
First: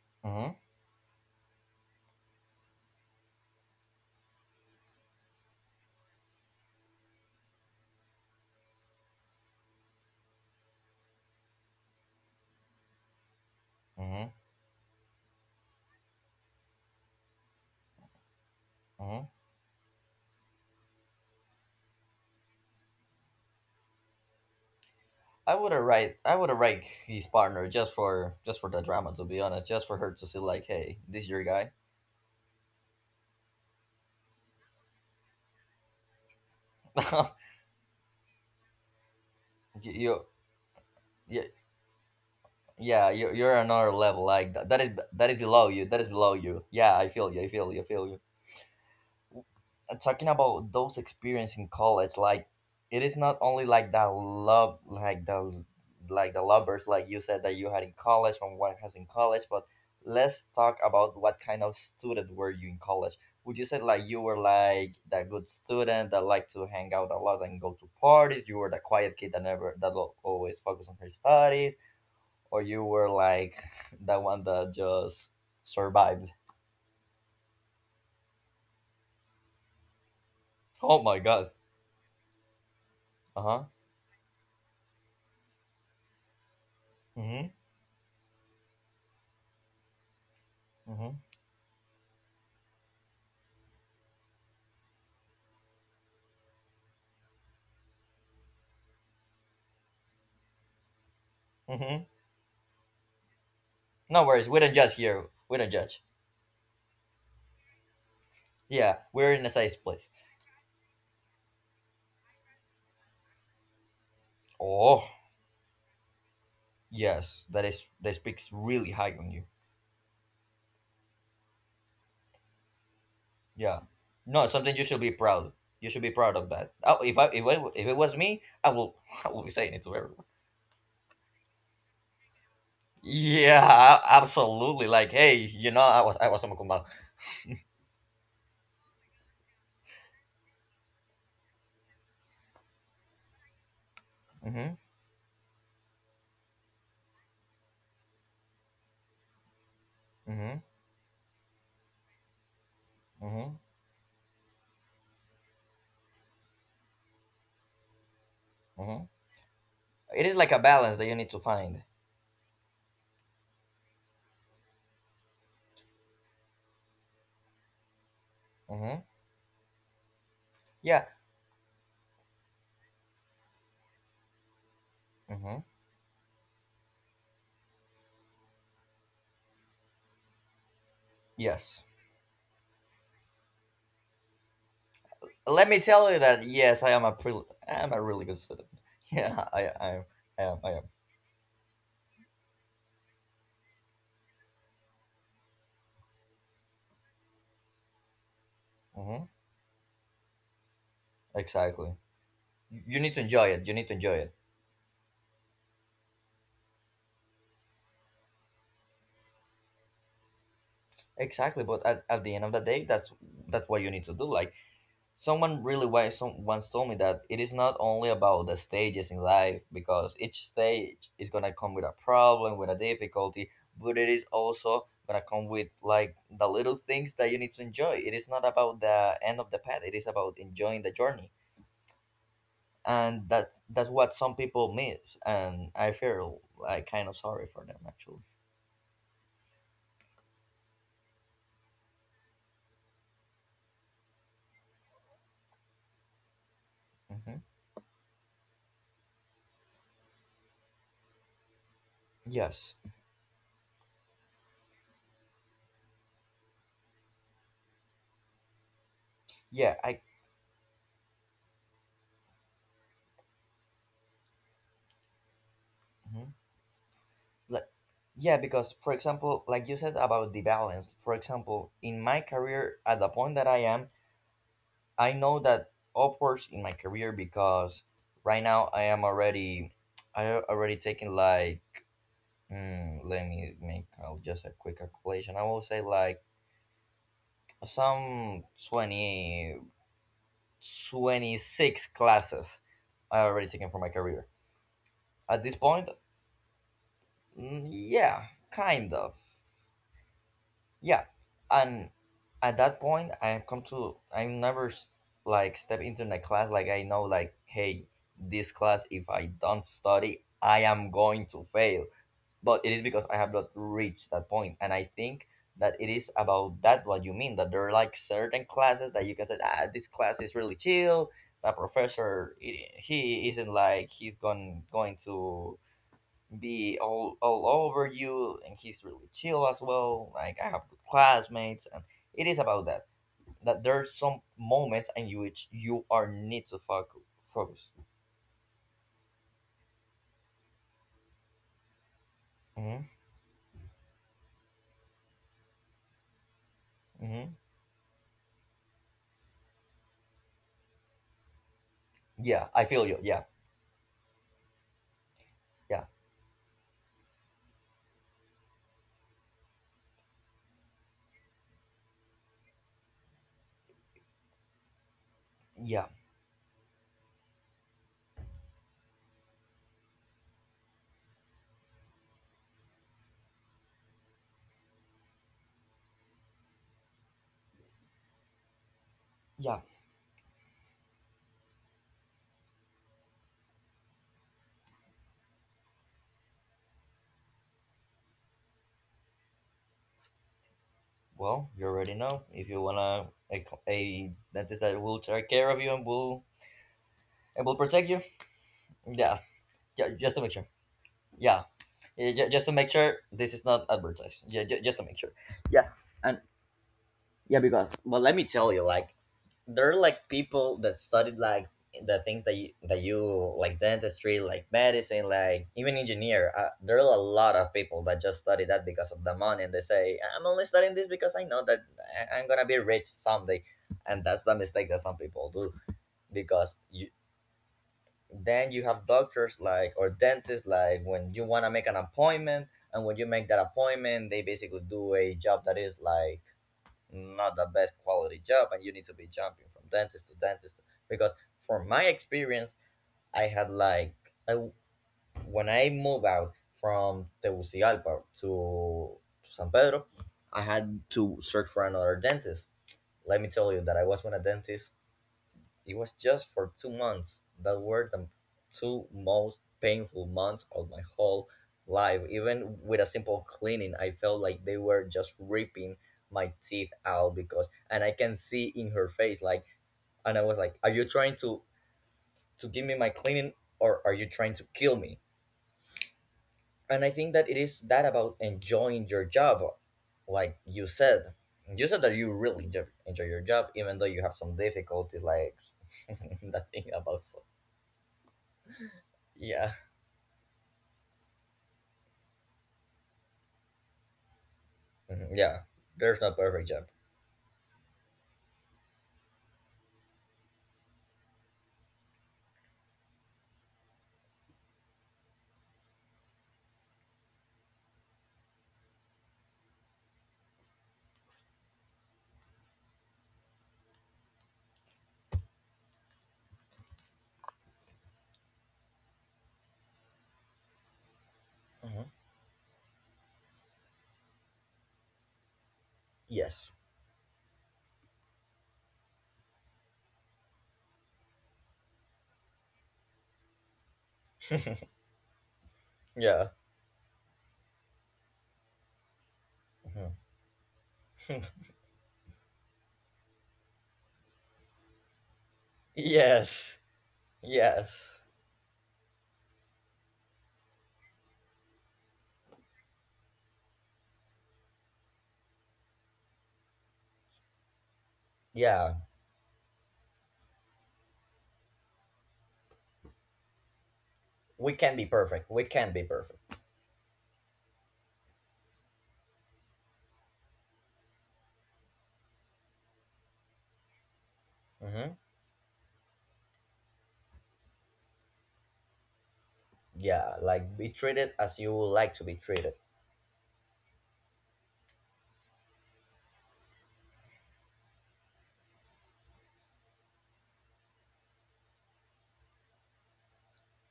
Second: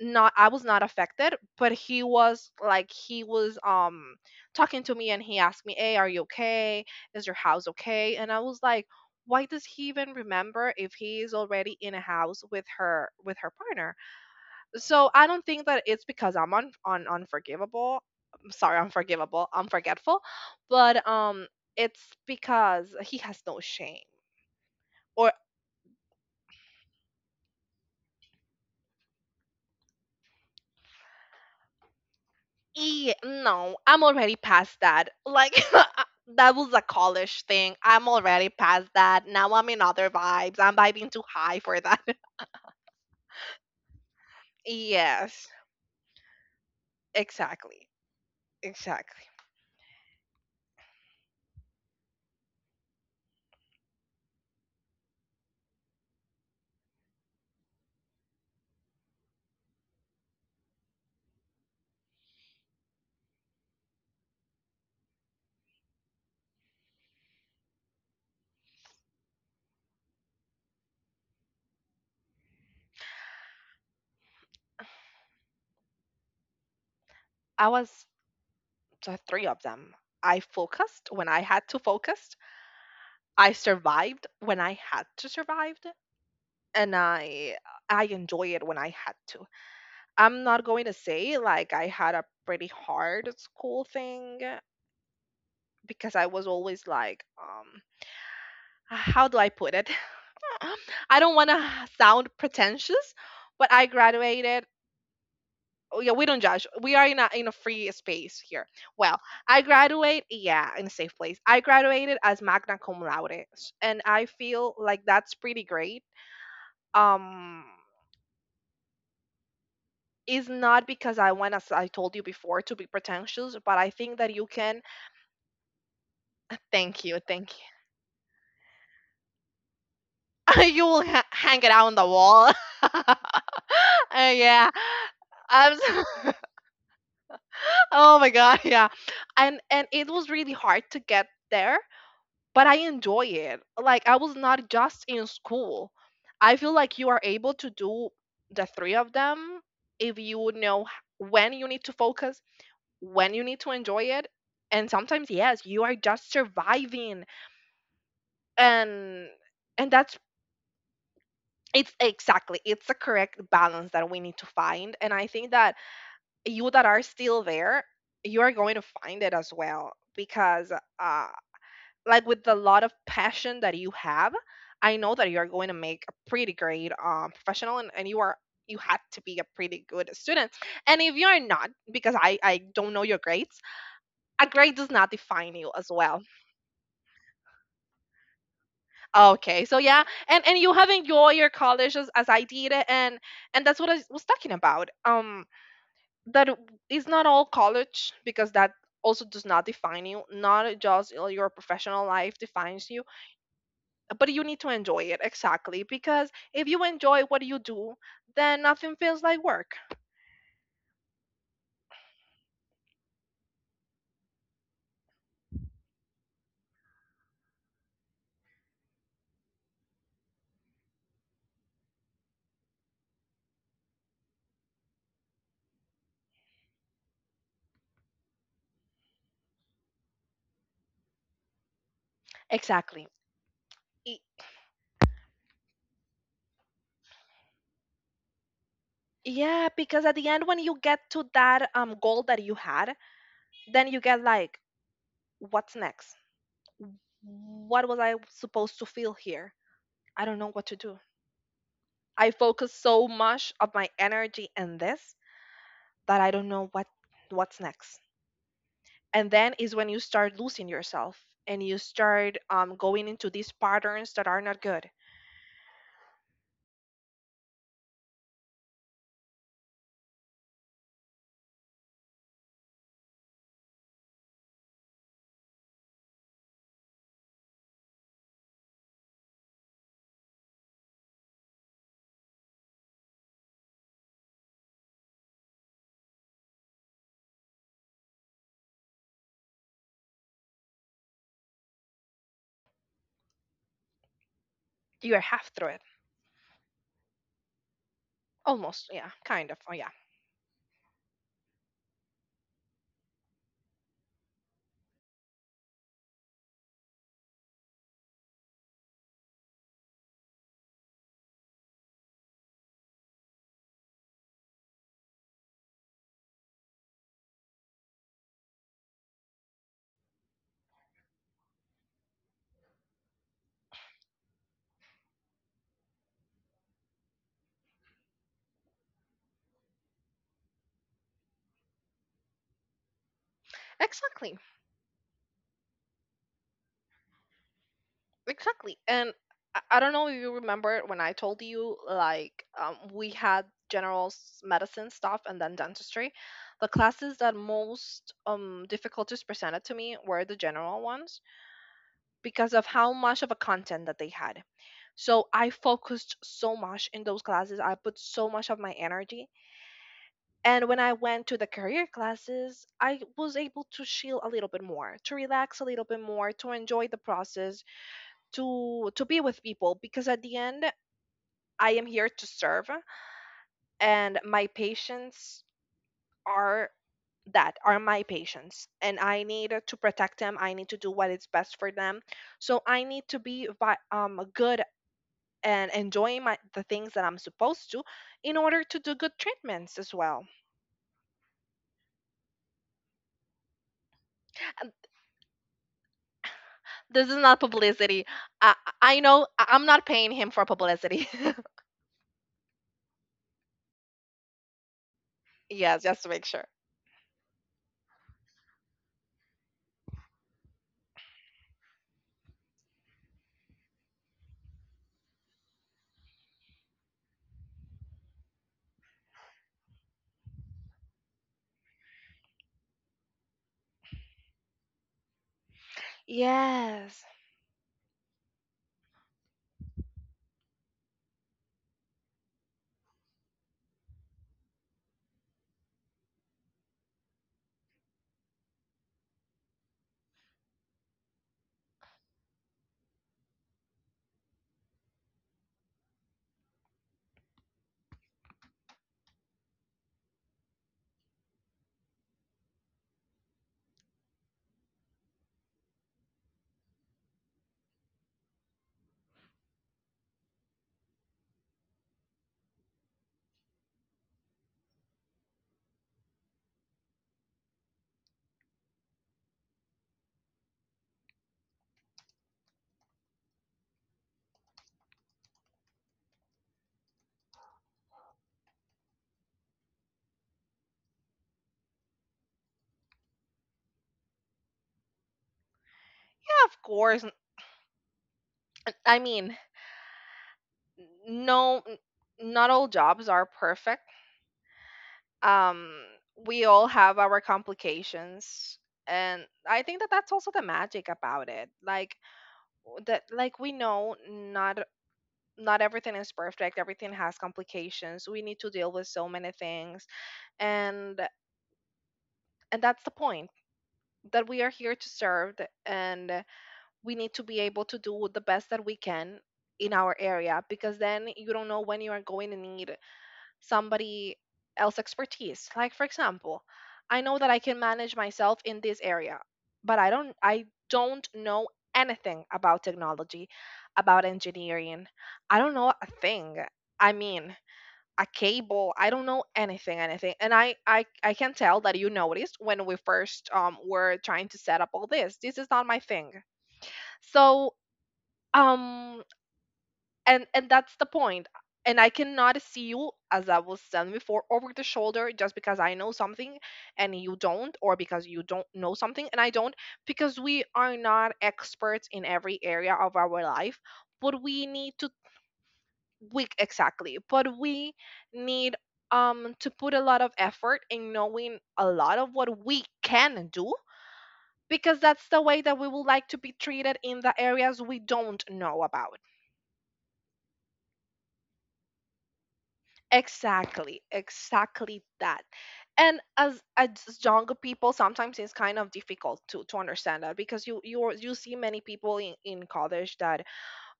Not, I Mm-hmm. was not affected, but he was like, he was talking to me and he asked me, hey, are you okay, is your house okay? And I was like, why does he even remember if he is already in a house with her, with her partner? Mm-hmm. So I don't think that it's because I'm on unforgivable. I'm sorry, Mm-hmm. unforgivable. I But it's because he has no shame. Or, I would have write his partner just for the drama, to be honest, just for her to see like, hey, this your guy. e no, I'm already past that. Like that was a college thing. I'm already past that. Now I'm in other you, vibes. I'm vibing too you high for that. Yeah, you're another level. Like that is Yes, below you. That is below you. Yeah, I feel you. I feel you. I exactly, feel you. exactly. And talking about those experience in college, like it is not only like that love, like the, like the lovers, like you said that you had in college and what has in college. But let's talk about what kind of student were you in college. Would you say like you were like that good student that liked to hang out a lot and go to parties? You were the quiet kid that never, that always focused on her studies, or you were like that one that just survived. I was the three of them. I Oh focused my when I god. had to focus. Uh I huh. survived when I had to survive. and I Mhm. I enjoy it when I had to. I'm not going to Mhm. say like I had a pretty hard school thing because I was always like, how do I put it? I don't want to sound Mhm. pretentious, but I No graduated. worries, we don't judge here. We Oh, don't yeah, we judge. don't judge. We are in a free space here. Well, Yeah, we're I in a safe graduate, place. yeah, in a safe place. I graduated as magna cum laude, and I feel like Oh, that's pretty great. yes, that Um, is, that speaks really high on you. is not because I want, as I told you before, to be pretentious, Yeah. but I think that No, you something you can. should be proud. You should be proud of that. Oh, Thank if you, I, thank if it was me, I will I will be saying it to everyone. you. you will hang it out on the wall. Yeah, yeah. absolutely. Like, hey, you I'm know, I so- was a cum laude. oh my god, yeah. And it was really hard to get there, but I enjoy it. Like I was not Mm-hmm, just in school. I feel like you are able to do the three of them if you mm-hmm, know when you need to focus, when you mm-hmm, need to enjoy it, and sometimes yes you are just surviving, mm-hmm. and and that's It is like a balance that you need to find. it's exactly, it's the correct balance that we need to find. And I think that you that are still there, you are going to Mm-hmm. find it as well because Yeah. uh like with the lot of passion that you have, I know that you are Mm-hmm. going to make a pretty great professional, and you are, you had to be a pretty good student. And if you are not, Yes. because I don't know your grades, a grade does not define you Let me as tell well. you that yes, I am a I am a really good student. Yeah, Okay, so I yeah, am. and I and am. you I am. have enjoyed your college as I did, and that's what I was talking about. That is not all college, because that also Mm-hmm. does not define you. Not just you, your Exactly. professional life defines you, You need to enjoy it. You need to enjoy but you it. need to enjoy it exactly, because if you enjoy what you do, then nothing feels like work. Exactly. But at the end of the day, that's what you need to do. Like, someone really wa- some once told me that it is not only about the stages in life, because each stage is gonna come with a problem, with a difficulty, but it is also gonna come with like the little things that you need to enjoy. It is not about the end of the path. It is about enjoying the journey, Exactly. and that's what Y- some people miss. And I feel like kind of sorry for them, actually. Yeah, because at the end when you get to that goal that you had, then you get like, what's next? Hmm. What was I supposed to feel here? I don't know what to do. I focus Yes, so much of my energy in this that I don't know what's next. And then is yeah, when you I. start losing yourself, and you start going into these patterns that are not good. Mhm. Like, yeah, because for example, like you said about the balance, for example, in my career, at the point that I am, I know that upwards in my career because right now I am already, I already taking like, mm, let me make just a quick calculation. I will say like some 20, 26 classes I already taken for my career You're at half this through it, point. Mm, yeah, almost. kind Yeah, of. kind of. Oh yeah, Yeah. And at that point I have come to, I never s- like step into my class like I know like, hey, this class if I don't study I am going to fail, but it is because I have not reached that point. And I think that it is about that, what you mean, that there are like certain classes that you can say, ah, this class is really chill, that professor, he isn't like he's going to be all over you, and he's really chill as well. Like, I have good classmates, and it is about that, that there are some exactly, moments in which you are need to focus. exactly. And I don't know if you remember when I told you Hmm. we had general medicine stuff and then dentistry. The classes Hmm. that most difficulties presented to me were the general ones Yeah, because I of feel you. how Yeah, much of a content that they had. So I yeah, focused so much in those classes. I put so much of my energy. And when I went to the career classes, I was able to chill a little bit more, to relax a yeah, little bit more, to enjoy the process, to be with people because at the end I am here to serve and my patients are, that are my patients, and I need yeah. to protect them. I need to do what is best for them. So I need to be good and enjoying my the things that I'm supposed to, in order to do good treatments as well. Well, you already know, if you wanna a dentist that will take care of you This is not and will protect you. publicity. I I Yeah, know I'm not yeah. paying Just to him make for sure. publicity. Yeah, yeah, just to make sure this is not advertised. Yeah, just to make sure. Yeah, yes, just to and make sure. yeah, because, well, let me tell you, like, there are like people that studied like the things that you like dentistry, like medicine, like even engineer. There are a lot of people that just study that because of the money, and they say, I'm only studying this because I know that I'm gonna be rich someday. And that's the mistake that some people do, because you, Yes. then you have doctors like, or dentists like, when you want to make an appointment, and when you make that appointment they basically do a job that is like not the best quality job, and you need to be jumping from dentist to dentist, because from my experience, I had like, I, when I moved out from Tegucigalpa to San Pedro, I had to search for another dentist. Let me tell you that I was with a dentist. It was just for 2 months that were the two most painful months of my whole life. Even with a simple cleaning, I felt like they were just ripping my teeth out, because, and I can see in her face, like, and I was like, "Are you trying to give me my cleaning, or are you trying to kill me?" And I think that it is that about enjoying your job, like you said. You said that you really enjoy your job, even though you have some difficulties, like Yeah, of that course. Thing about I mean, yeah. no n- not all jobs are perfect. Mhm. Yeah, Um there's we no all perfect have jump. our complications, and I think that that's also the magic about it. Like that like we know, not not everything is perfect, everything has complications, we need to deal with so many things. and and that's the point, that we are here to serve, and we need to be able to do the best that we can in our area, because then you don't know when you are Hmm. going to need somebody else expertise. Like for example, Yes. I know that I can manage myself in this area, but I don't know anything about technology, about engineering. I don't know a thing. Yeah. I mean, a cable, I don't know anything, Hmm. anything. And I can tell that you noticed when we first were trying to set up all this, this is not my thing. Yes. So Yes. um and that's the point. And I cannot see you, as I was saying before, over the shoulder just because I know something and you don't, or because you don't know Yeah. something and I don't, because we are not experts in every area of our life, but we We need can be to. perfect. We can be perfect. Week exactly, but we need to put a lot of effort in knowing a lot of what we can do, because Hmm. that's the way that we would like to be treated in the areas we don't know about. Yeah. Like, be treated as you would like to be treated. Exactly, exactly that. And as younger people, sometimes it's kind of difficult to understand that, because you see many people in college that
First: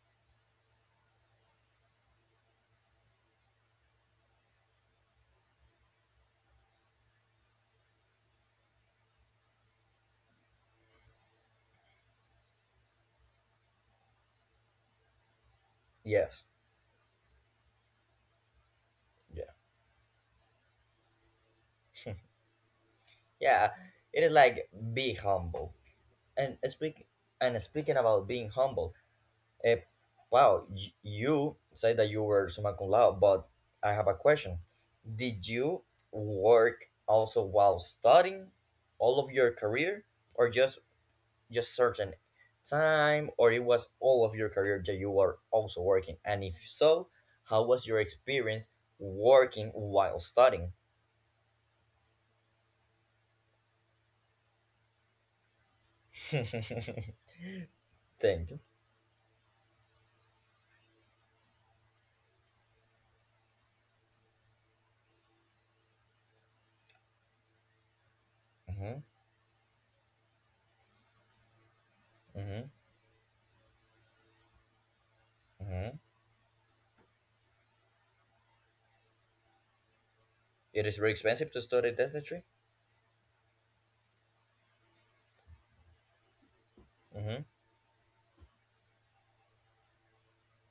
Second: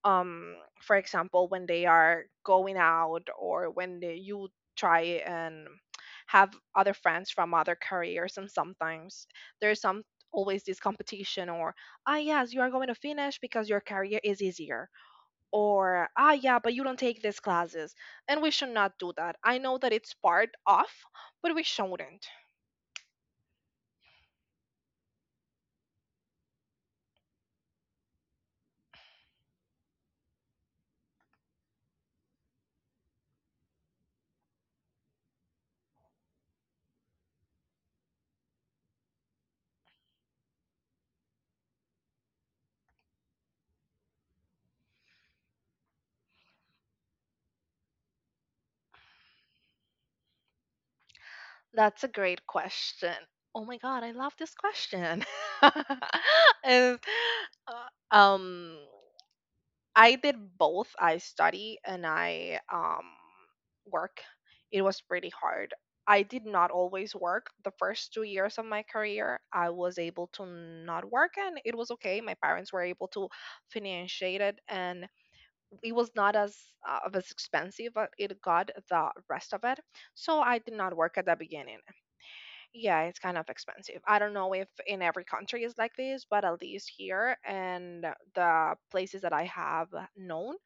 um for example, when they are going out or when they, you try and have other friends from other careers, and sometimes there's some, always this competition, or ah yes, you are going to finish because your career is easier, or ah Yes. yeah, but you don't take these classes, and we should not do that. I Yeah. know that it's part of, but we shouldn't. Yeah. It is like, be humble. And speak, and speaking about being humble, eh, wow, you said that you were summa cum laude, but I have a question. Did you work also while studying all of your career, or just certain time, or it was all of your career that you were also working? And if so, how was your experience working while studying? That's a great question. Oh my god, I love this question. Is- Thank uh, you. um I did both. I study and I work. It was pretty hard. I did not always work. The first 2 years of my Mm-hmm, career, I was able to not work, and it was okay. My mm-hmm, parents were able to financiate it, and mm-hmm. it was not as of as expensive, but it got the rest of it. So I did It is not very work at the expensive to beginning. study dentistry. Yeah, it's kind of expensive. I don't know if in every country is like this, but at least Mm-hmm, here and the places that I have known,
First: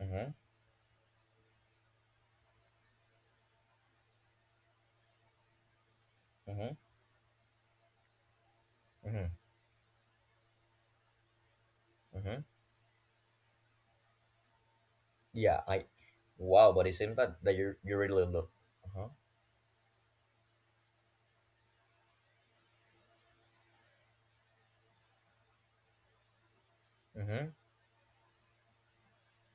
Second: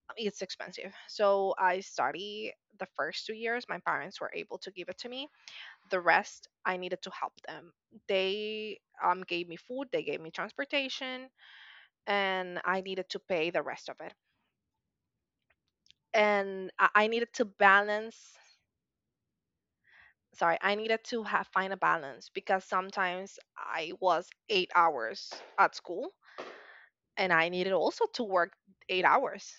mm-hmm, it's expensive. So I study the first 2 years. My parents were able to give it to me. The rest, mm-hmm, I needed to help them. They mm-hmm, gave me food, they gave me transportation, mm-hmm. and I needed to pay the rest of it. Yeah, I. And Wow, but it I seems needed that, to that you're, you balance. really look. Uh-huh. Sorry, I needed to have find a balance because sometimes I was 8 hours at school, and I Mm-hmm. needed also to work 8 hours.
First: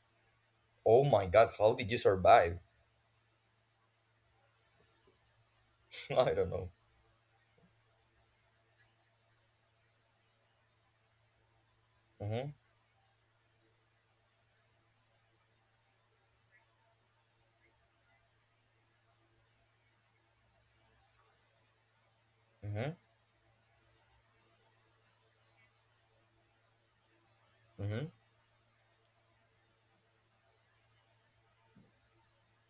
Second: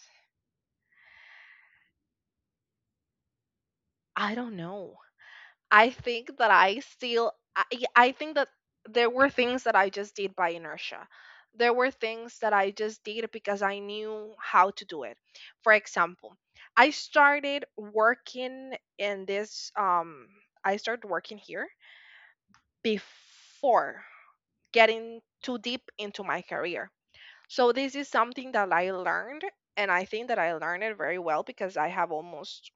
Oh my God, how did you survive? I don't know. I I think don't that know. I still I think that there were things that I just did by inertia. There were things that Mm-hmm. I just did because I knew how to do it. For example, I started working in this um I started working here Mm-hmm. before getting too deep into my career. So this is Mm-hmm. something that I learned, and I think that I learned it very well because I have almost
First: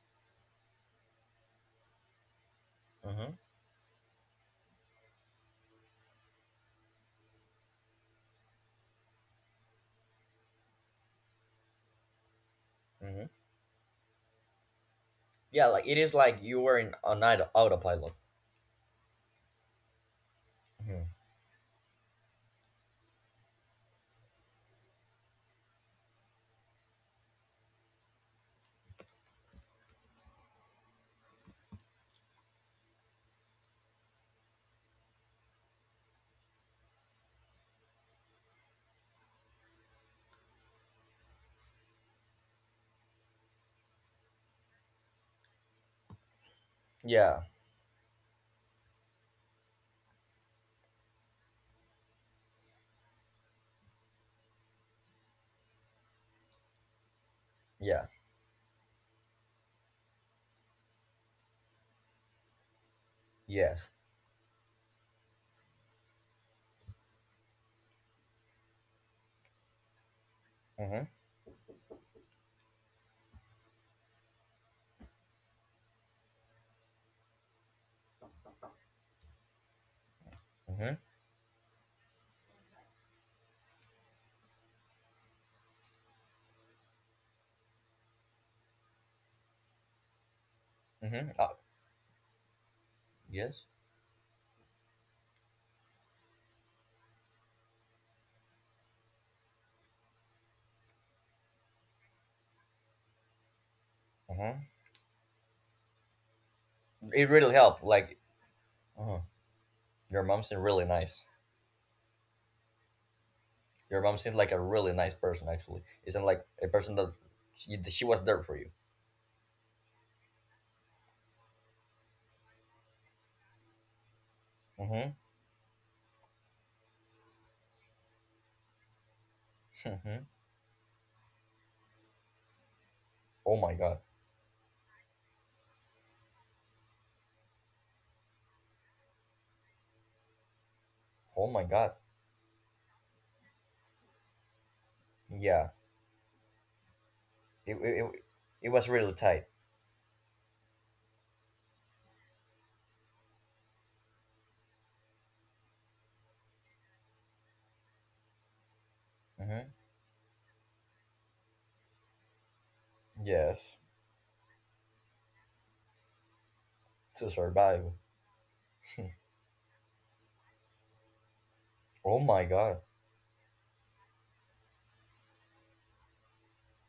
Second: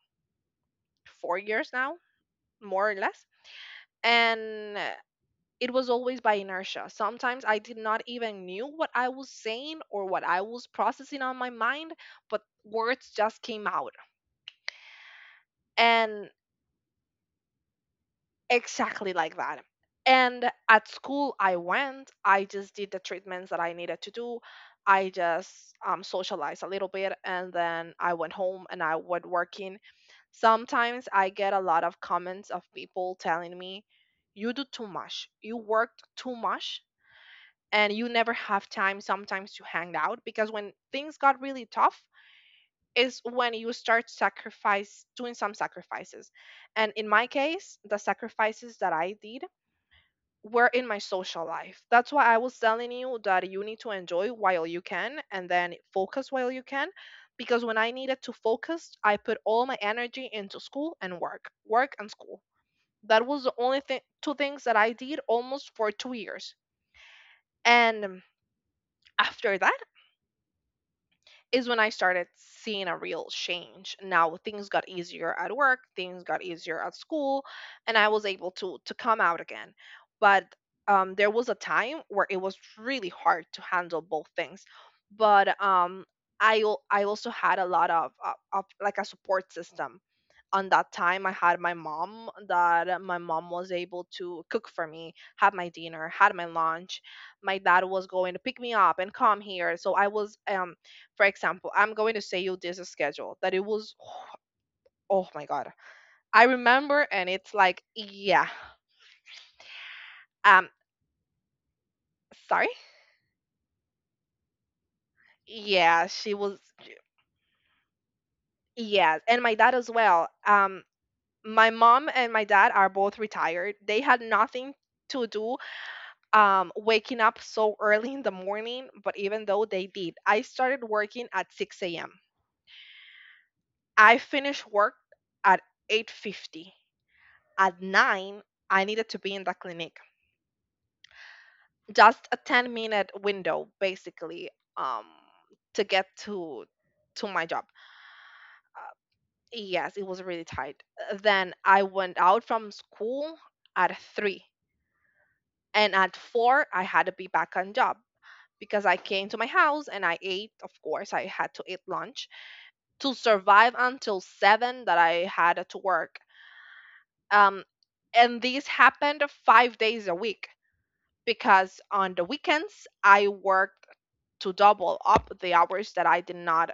4 years now, more or less. Mm-hmm. And it was always by inertia. Sometimes I did not even knew what I was saying or what I was processing on my mind, but words Mm-hmm. just came out. Yeah, like, it is And like you were in on autopilot. exactly like that. And at Mm-hmm. school I went, I just did the treatments that I needed to do. I just socialized a little bit, and then I went home and I went working. Sometimes I get a lot of comments of people telling me, you do too much. You worked too much, and you never have time sometimes to hang out, because when things got really tough is when you start sacrifice, doing some sacrifices. And in my Yeah. case, the sacrifices that I did were in my social life. That's why I was telling you that you need to enjoy while you can, and then focus while you can, because when I Yeah. needed to focus, I put all my energy into school and work, work and school. That was the only Yes. thing, two things that I did almost for 2 years. And after that Mm-hmm. is when I started seeing a real change. Now things got easier at work, things got easier at school, and I was able to come out again. But Mm-hmm. There was a time where it was really hard to handle both things. But um, I also had a lot of like a support system. On that Mm-hmm. time, I had my mom. That my mom Yes. was able to cook for me, had my dinner, had my lunch. My dad was going to pick me up and come here, so I was for example, I'm going to say you this schedule that it was Mm-hmm. oh my god. I remember It and really it's helped. like Like, yeah. uh, your mom seemed Um really nice. sorry? Your mom seems like a really nice person. Actually, Yeah, isn't she like was, a person that she was there for you. yeah, and my dad as well. My mom and my dad are both retired. They had nothing Mm-hmm. to do waking up so early in the morning, but even though they Mm-hmm. did, I started working at 6 a.m. Oh my God. I finished work at 8:50. At 9, I needed to be in the clinic. Oh my God. Just a 10-minute window basically, um Yeah, to get to my job. It, it was uh, really tight. yes, it was really tight. Then I went out from school at 3, and at 4 I had to be back on job, because I came to my Mm-hmm. house and I ate, of course. I had to eat lunch to Yes, survive until 7, that I had to work. to um survive. and this happened 5 days a week, because Oh on the my god. weekends I worked to double up the hours that I did not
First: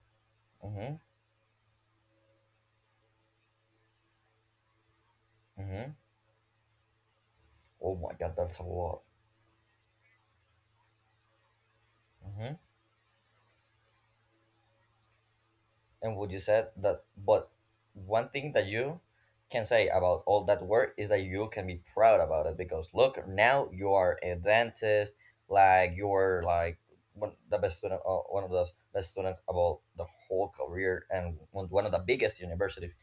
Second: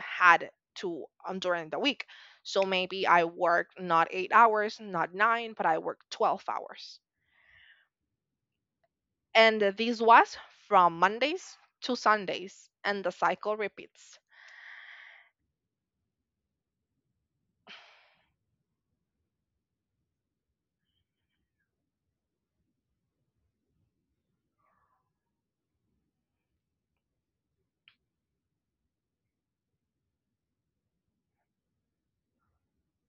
had Mm-hmm. to, during the week. So maybe I worked not 8 hours, not nine, but I Mm-hmm. worked 12 hours. Oh my god, that's a lot. And this was from Mondays to Mm-hmm. Sundays, and the cycle repeats And what you said that, but one thing that you can say about all that work is that you can be proud about it, because look, now you are a dentist, like you're like one the best student, one of the best students about the whole career and one of the biggest universities,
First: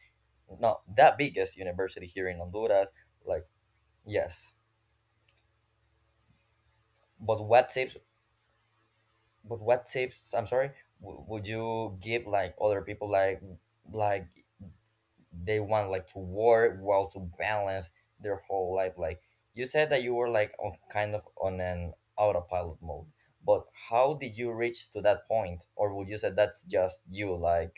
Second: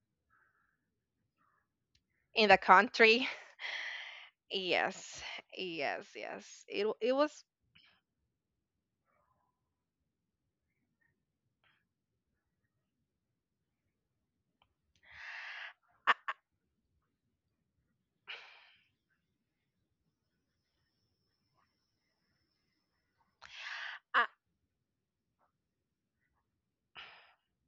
not the biggest university here in in the Honduras. country. Like, yes, Yes, yes, yes. It but was. what tips? But what tips? I'm sorry. Would you give like other people like they want like I, to work while to balance their whole life? Like, you said that you were like on kind of on an autopilot mode. But how I, did you reach to that point, or would you say that's just you, like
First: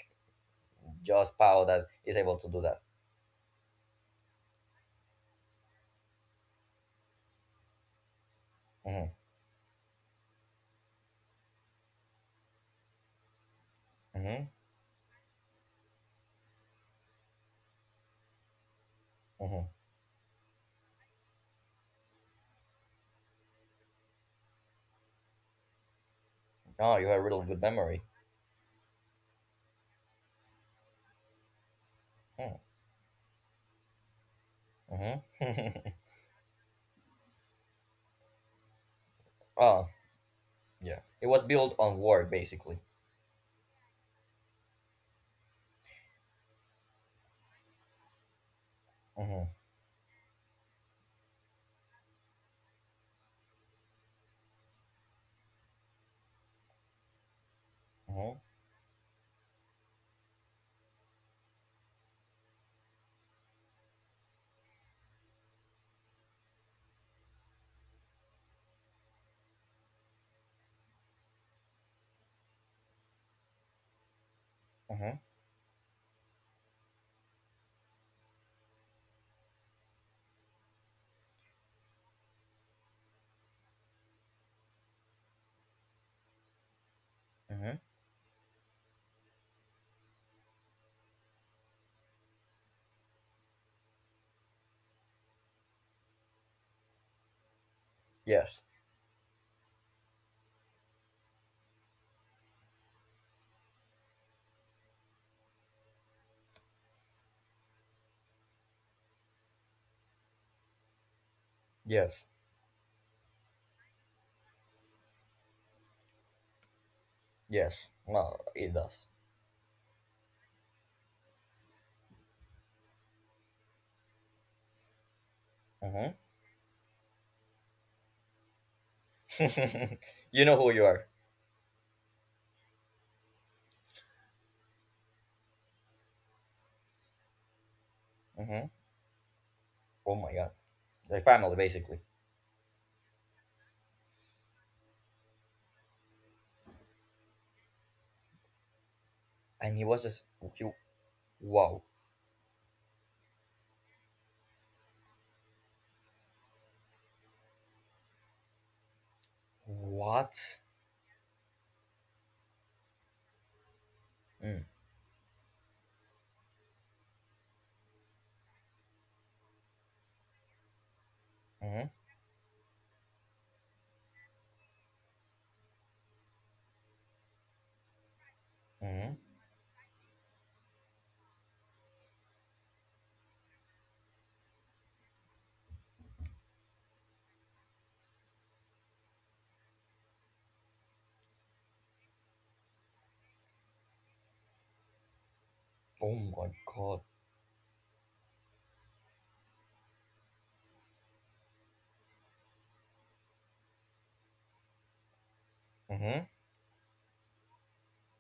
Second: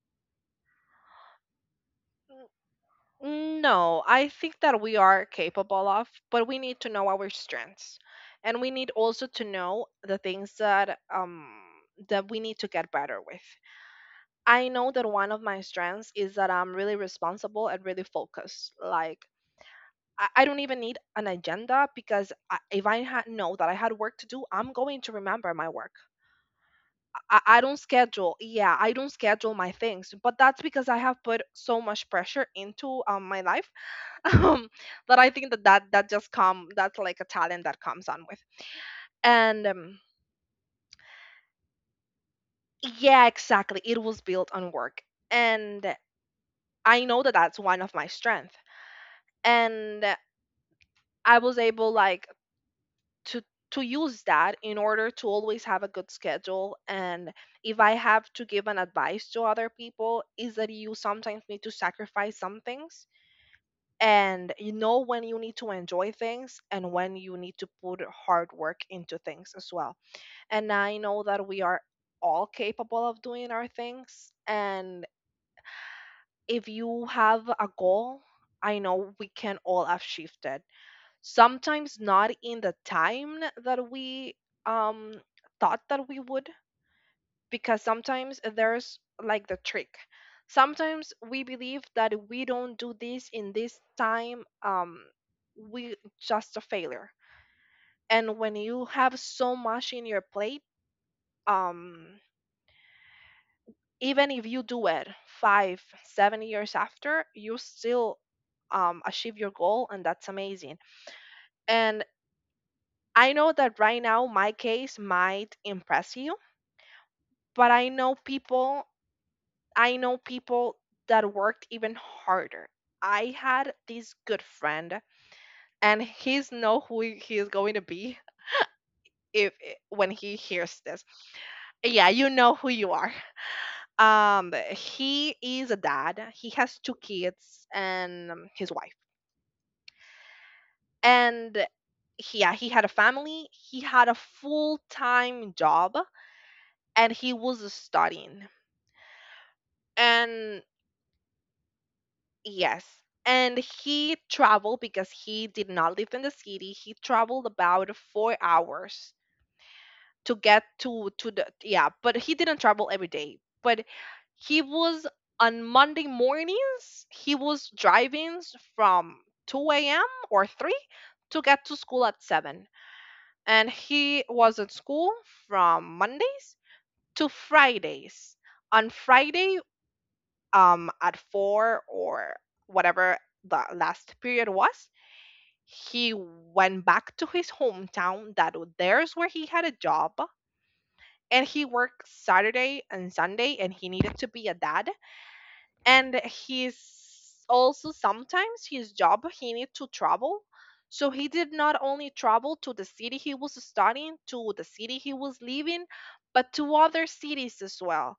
just Pau that is able to do that? No, I think that we are capable of, but we need to know our strengths. And we need Mm-hmm. also to know the things that, that we need to get better with. Mm-hmm. I know that one of my strengths is that I'm really responsible and really focused. Like, Mm-hmm. I don't even need an agenda, because I, if I had know that I had work to do, I'm going to remember my work. No, you have a really I good don't memory. schedule. Yeah, I don't schedule my things, but that's because I have put so much pressure Hmm, into, my life. um but I think that that, mm-hmm. that just come, that's like a talent that comes on with. And Oh, yeah. It was built on war, basically. Yeah, exactly, it was built on work. And I know that that's one of my strength, Mhm, and I was able, like, to use that in order to always have a good schedule. And if I have to mhm, give an advice to other people, is that you sometimes need to sacrifice some things, and you know when you need to enjoy things and when you need to put hard work into things as well. And I know that we are all capable of doing our things. And mhm, if you have a goal, I know we can all have shifted. Sometimes not in the time that we, um, thought that we would, because mhm. sometimes there's like the trick. Sometimes we believe that if we don't do this in this time, we just a failure. And when Yes, you have so much in your plate, um, even if you do it five, 7 years after, you still, achieve your goal, and that's amazing. And yes, I know that right now my case might impress you, but yes. No, it does. I know people that worked even harder. I had this good friend, and Mhm. he's know who he is going to be if when he You know hears who you this. are. Yeah, you know who you are. He is a dad. He has two kids and, his Mhm. wife. Oh my god. The And family basically. Yeah, he had a family, he had a full time job, and he was studying. And he was just And he, wow. yes, and he traveled because he did not live in the city. He traveled about 4 hours to What? get to the, yeah, but he didn't travel every day. But he Mm, was on Monday mornings. He was driving from 2 a.m. or three to get to mhm, school at 7, and he was at school from Mondays to Fridays. On mhm. Friday, at 4, or whatever the last period was, he went back to his hometown. That w- there's where he had a job, and he worked Saturday and Sunday, and he needed to be a dad. Oh And my he's god. also, sometimes his job he need to travel. So he did not only travel to the city he was studying, to the city he was living, Mhm, but to other cities as well.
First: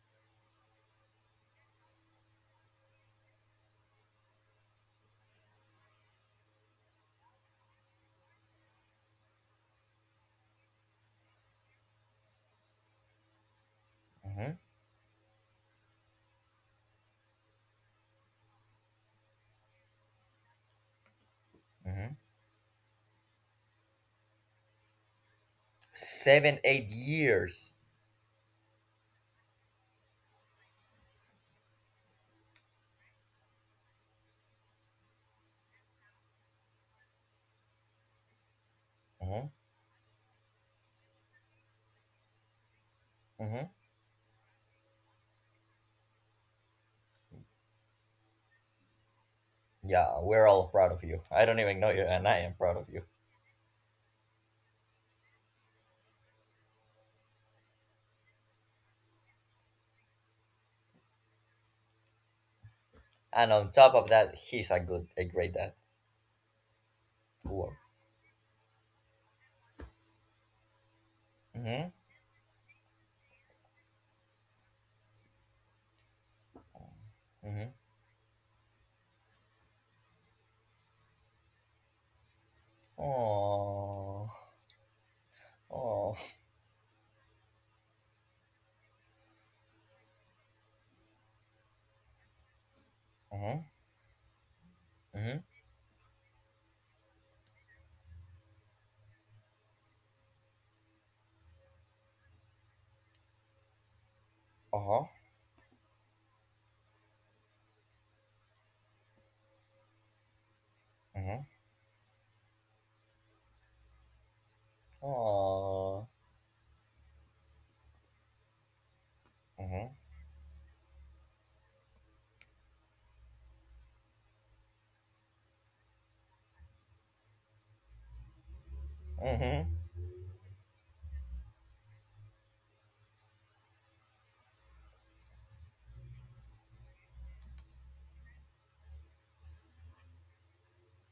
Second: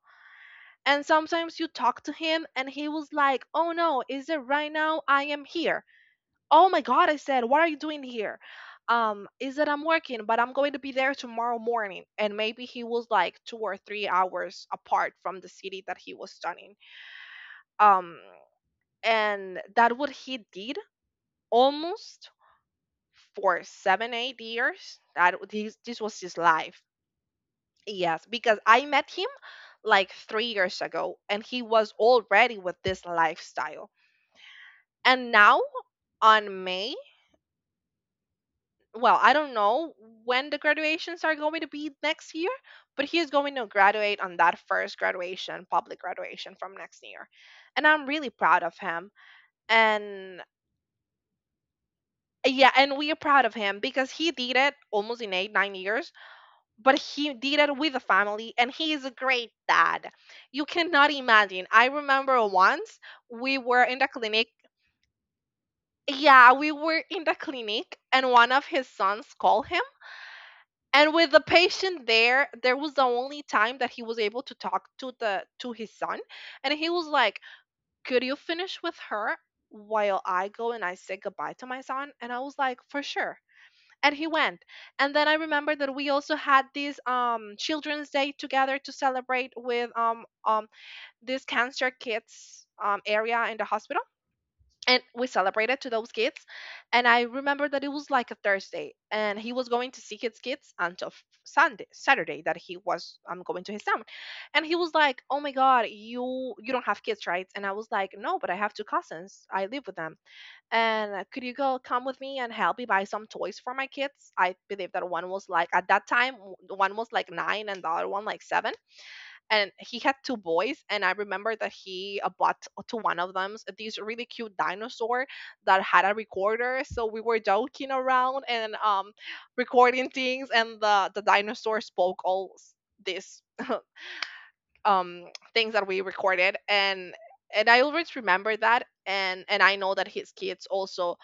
And sometimes you talk to him and he was like, oh no, is it right now I am here? Oh my god, I said, what are you doing here? Is that I'm working, but I'm going to be there tomorrow morning. And maybe he was like two or three mhm, hours apart from the city that he was studying. um and that what he did mhm. almost for 7 8 years, that this was his 7, life. 8 years. Yes, because I met him like 3 years ago, and he was already with this lifestyle. And now on May, well, I Mhm, don't know when the graduations are going to be next year, but he is going mhm. to graduate on that first graduation, public graduation, from next year. And I'm really proud of him. Yeah, And we're all proud of you. I don't even know you, and I am yeah, proud of and you. we are proud of him because he did it almost in 8, 9 years, but he did it with a family and he is a great dad. You cannot imagine. I remember once And we on were top in of the that, clinic. he's a great dad. Yeah, we were in the Wow. clinic and one of his sons called him. And with the Mm-hmm. patient there, there was the only time that he was able to talk to the to his son. And he was like, Mm-hmm. could you finish with her while I go and I say goodbye to my son? And I was like, for sure. And he Oh. went. And then I remember that we Oh. also had this, children's day together to celebrate with, this cancer kids, area in the Mm-hmm. hospital. And we Mm-hmm. celebrated to those kids. And I remember that it was like a Thursday, and he was going to see his kids until f- Sunday, Saturday, that he was, going to his town. And he was Uh-huh. like, oh my god, you don't have kids, right? And I was like, no, but I have two cousins, I live with them. And Could Mm-hmm. you go come with me and help me buy some toys for my kids? I believe that one was like at that Oh. time, w- one was like 9 and the other one like 7. And he Mm-hmm. had two boys. And I remember that he, bought to one of them s- this really cute dinosaur that had a recorder, so we were joking around and, Mm-hmm. recording things, and the dinosaur spoke all s- this, um things that we recorded. And I always remember that. And I know that his kids also,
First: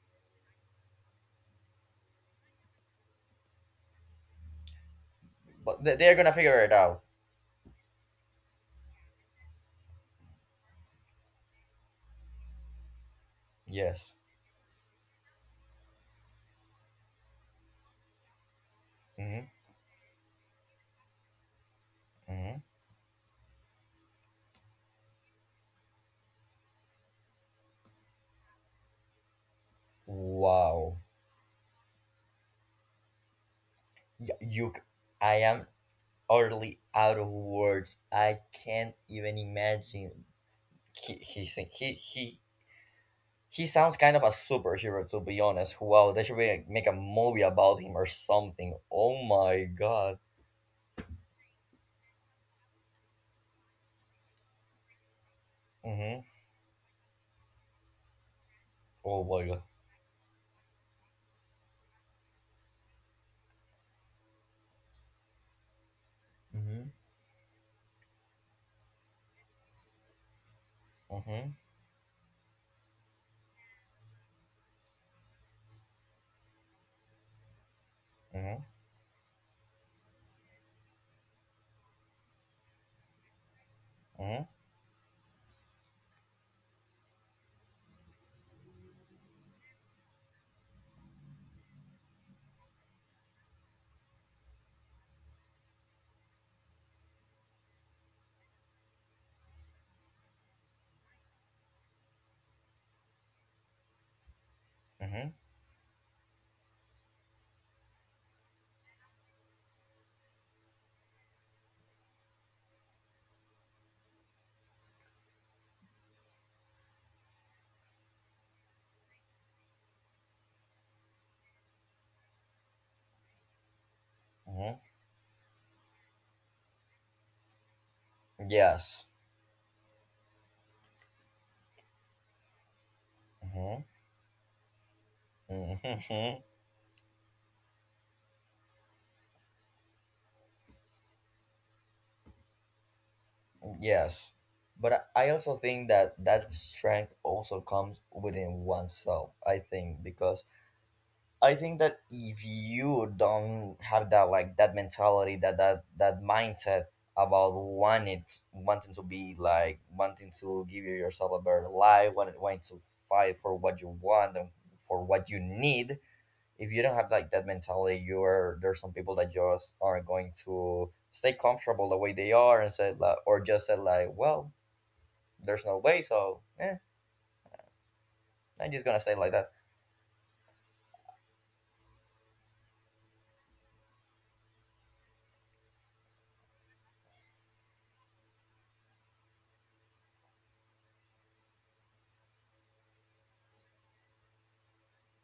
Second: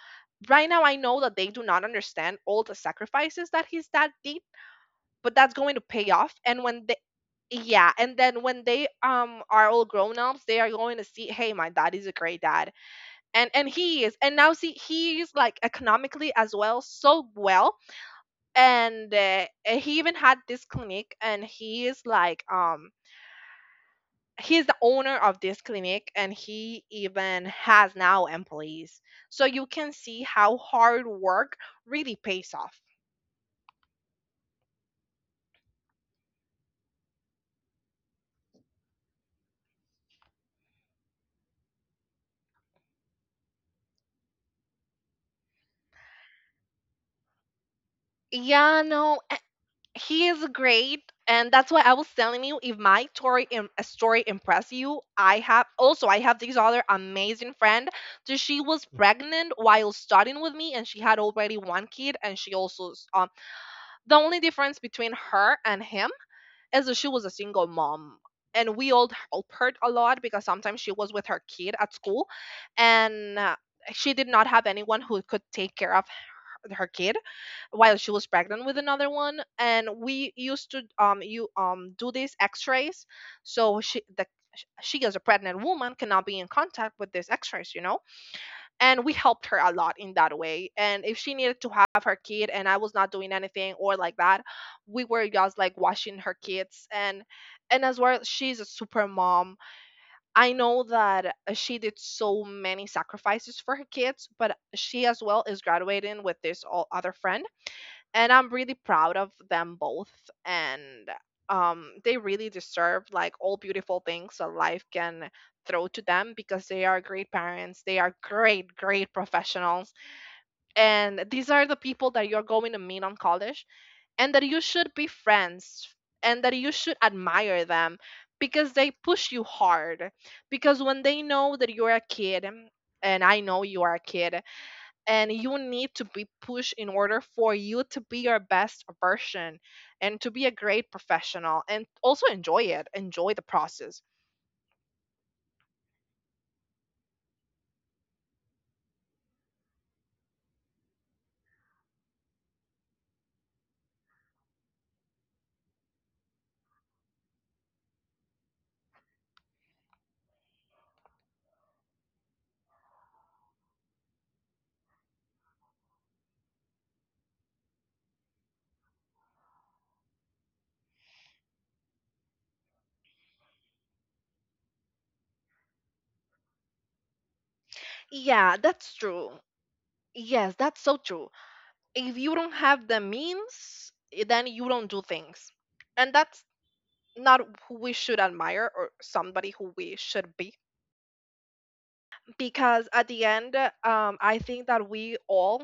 right now I know that they do not understand all the sacrifices that his dad did, but that's going to But pay they're gonna off. And figure it when they, out. yeah, and then when they, are all grown ups, they are going to see, hey, my dad is a great dad. And he is, Yes. and now see he is like economically as well, so well. And Mm-hmm. He even had this clinic, and he is like, Mm-hmm. He's the owner of this clinic and he even has now employees. So you can see how hard Wow. work really pays off. Y- You. c- I am utterly out of words. I can't even imagine. He, he, he, he, He sounds kind of a superhero, to be honest. Wow, they should really make a movie about him or Yeah, something. no, Oh a- my god. he is great. And that's why I was telling you, if my story Im- a story impress you, I have also, I Mm-hmm. have this other amazing friend. So she was Oh pregnant my god. while studying with me, and she had already one kid. And she also s- the only difference between her and him Mm-hmm. as she was a single mom. And we all helped her a lot because sometimes she was with her Mm-hmm. kid at school. And She did not have anyone who could take care of her kid while she was pregnant Mm-hmm. with another one. And we used to, you do these x-rays. So she the Mm-hmm. she as a pregnant woman cannot be in contact with these x-rays, you know. And we helped her a lot in that way. And if she needed to have her kid, and I was not doing anything or like that, we were just like watching her kids. And as well, she's a super mom. I know that, she did so many sacrifices for her kids. But she as well Mm-hmm. is graduating with this all other friend. And I'm really proud of them both. And, they really deserve like all beautiful things that life can throw to them, because they are great parents. They are great, great professionals. And these are the people that you're going to meet on college, and that you Mm-hmm. should be friends, and that you should admire them, because they Yes. push you hard. Because when they know that you're a kid, and I know you are a Mm-hmm. kid, and you need to be Mm-hmm. pushed in order for you to be your best version and to be a great professional and also enjoy the process. Yes. But I also think that that strength also comes within oneself, I think, because I think that if you don't have that like that mentality, that mindset about wanting to be like wanting to give yourself a better life, wanting to fight for what you want and for what you need, if you don't have like that mentality, you're there's some people that just are going to stay comfortable the way they are and say like or just say like, well, there's no way, so Yeah, that's I'm just gonna true. stay like that. Yes, that's so true. If you don't have the means, then you don't do things, and that's not who we should admire or somebody who we should be. Because at the end, I think that we all,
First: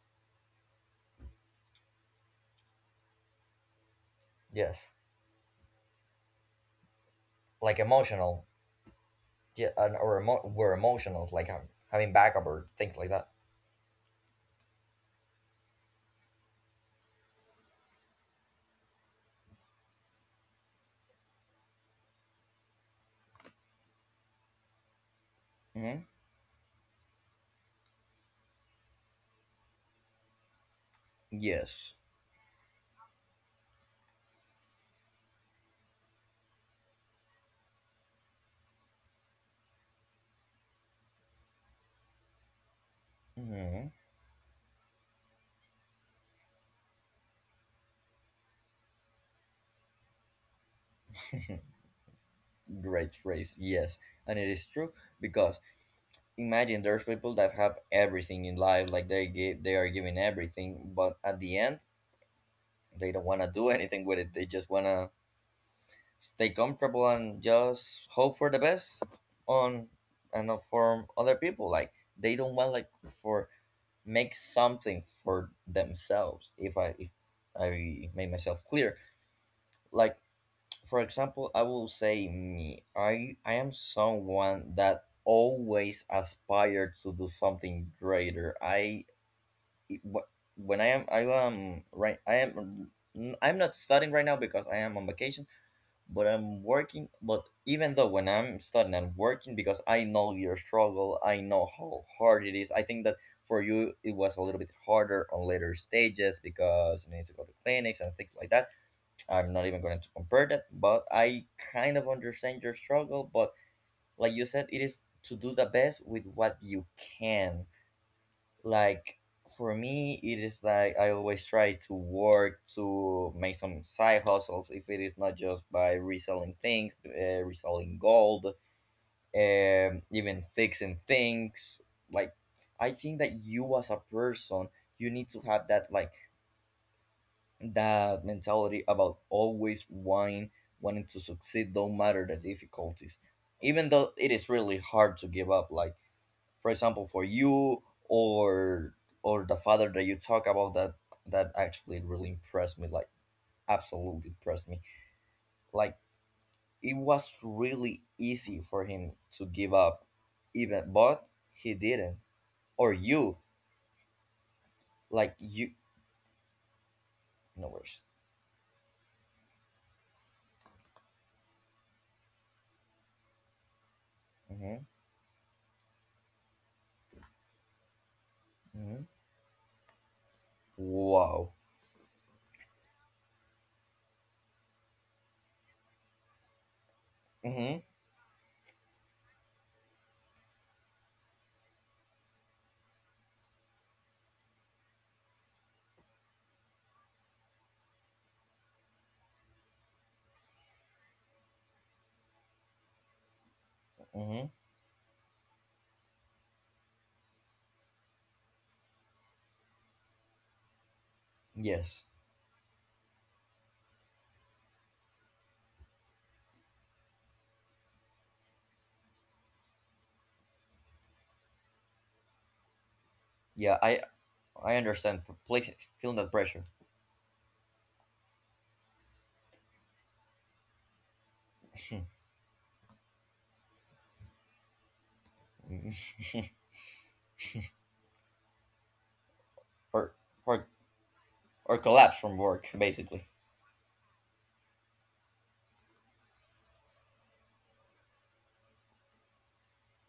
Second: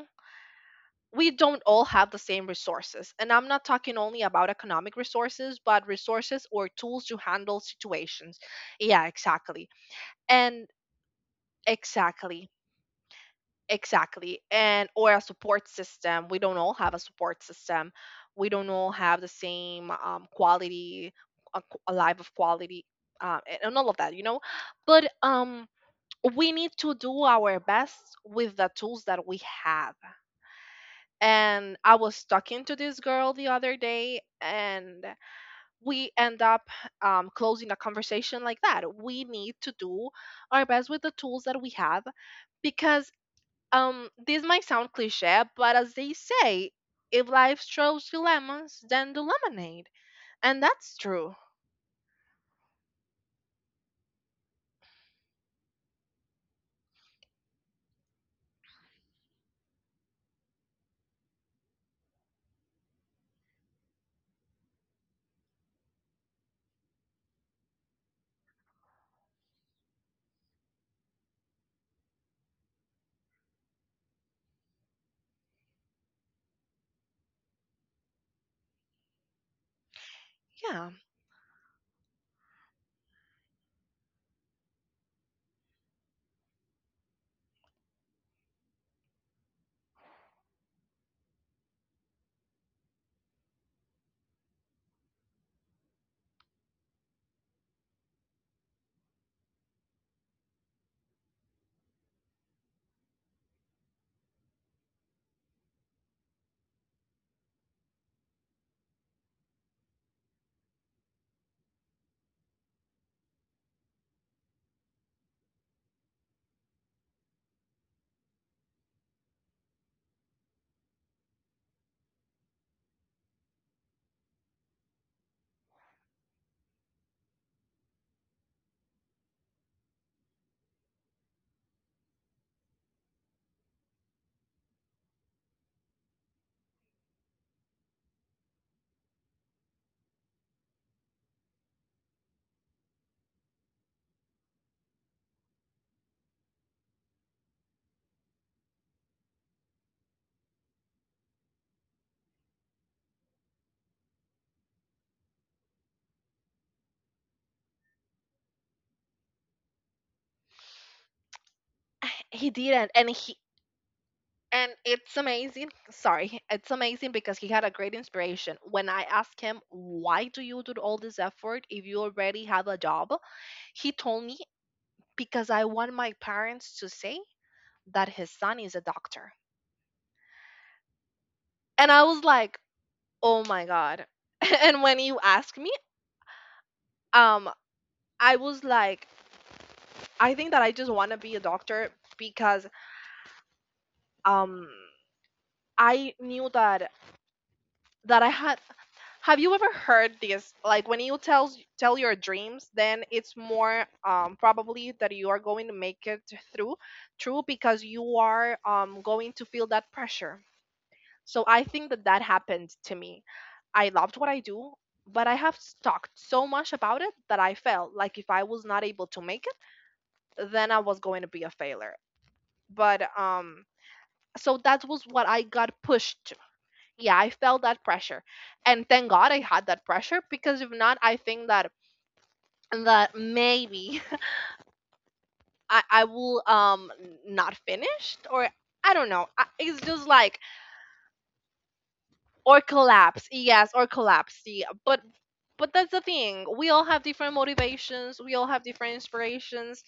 we don't all have the same resources. And I'm not talking only about Yes, economic resources, but resources or tools to handle like situations. emotional. Yeah, exactly. Yeah, and or And were emotional, like having exactly, backup or things like that. exactly. And or a support system. We don't all have a support system. We don't all have the same quality, a life of quality, and all of that, you know. But Hmm. We need to do our best with the tools that we have. And I Yes. was talking to this girl the other day, and we end up closing a conversation like that. We need to do our best with the tools that we have because, Hmm. This might sound cliche, but as they say, if life throws you lemons, then do lemonade. And that's true. Great phrase, yes, and it is true because imagine there's people that have everything in life, like they give, they are giving everything, but at the end they don't want to do anything with it. They just want to stay comfortable and just hope for the best on and not for other people. Like they don't want like for make something for themselves if I made myself clear. Like for Yeah. example I will say me, I am someone that always aspired to do something greater. I wh- when i am I am right, I'm not studying right now because I am on vacation, but I'm working. But even though when I'm studying, I'm working because I know your struggle. I know how hard it is. I think that for you, it was a little bit harder on later stages because you need to go to clinics and things like that. I'm not even going to compare that, but I kind of understand your struggle. But like you said, it is to do the best with what you can. Like for me it is like I always try to work to make some side hustles, if it is not just by reselling things, reselling gold, even fixing things. Like I think that you as a person, you need to have that like that mentality about always wanting to succeed no matter the difficulties, even though it is really hard to give up. Like for example for you, or or the father that you talk about, that actually really impressed me, like absolutely impressed me. Like it was really easy for him to give up even, but he didn't. He Or didn't. And you, he, and it's like you, amazing. Sorry, it's amazing because he no had a worries. great inspiration. When I asked him, why do you do all this effort if you already have a job? He told me, Mm-hmm. because I want my parents to say that his son is a Mm-hmm. doctor. Wow. And I was like, oh my god. And when you asked me, um Mm-hmm. I was like, I think that I just want to be a doctor because, um I knew that I had... Have you ever heard this? Like when you tell your dreams, then it's more Mm-hmm. Probably that you are going to make it through, true, because you are going to feel that pressure. So I think Yes. that that happened to me. I loved what I do, but I have talked so much about it that I felt like if I was not able to make it, then I was going to be a failure. But Yeah, I So that understand. was what I Place, got feeling that pushed. pressure. Yeah, I felt that pressure, and thank god I had that pressure, because if not, I think that that maybe I will, not finished, or I don't know, I, it's Or just like, or collapse from work or basically. collapse. Yes, or collapse, yeah. But that's the thing, we all have different motivations, we all have different inspirations,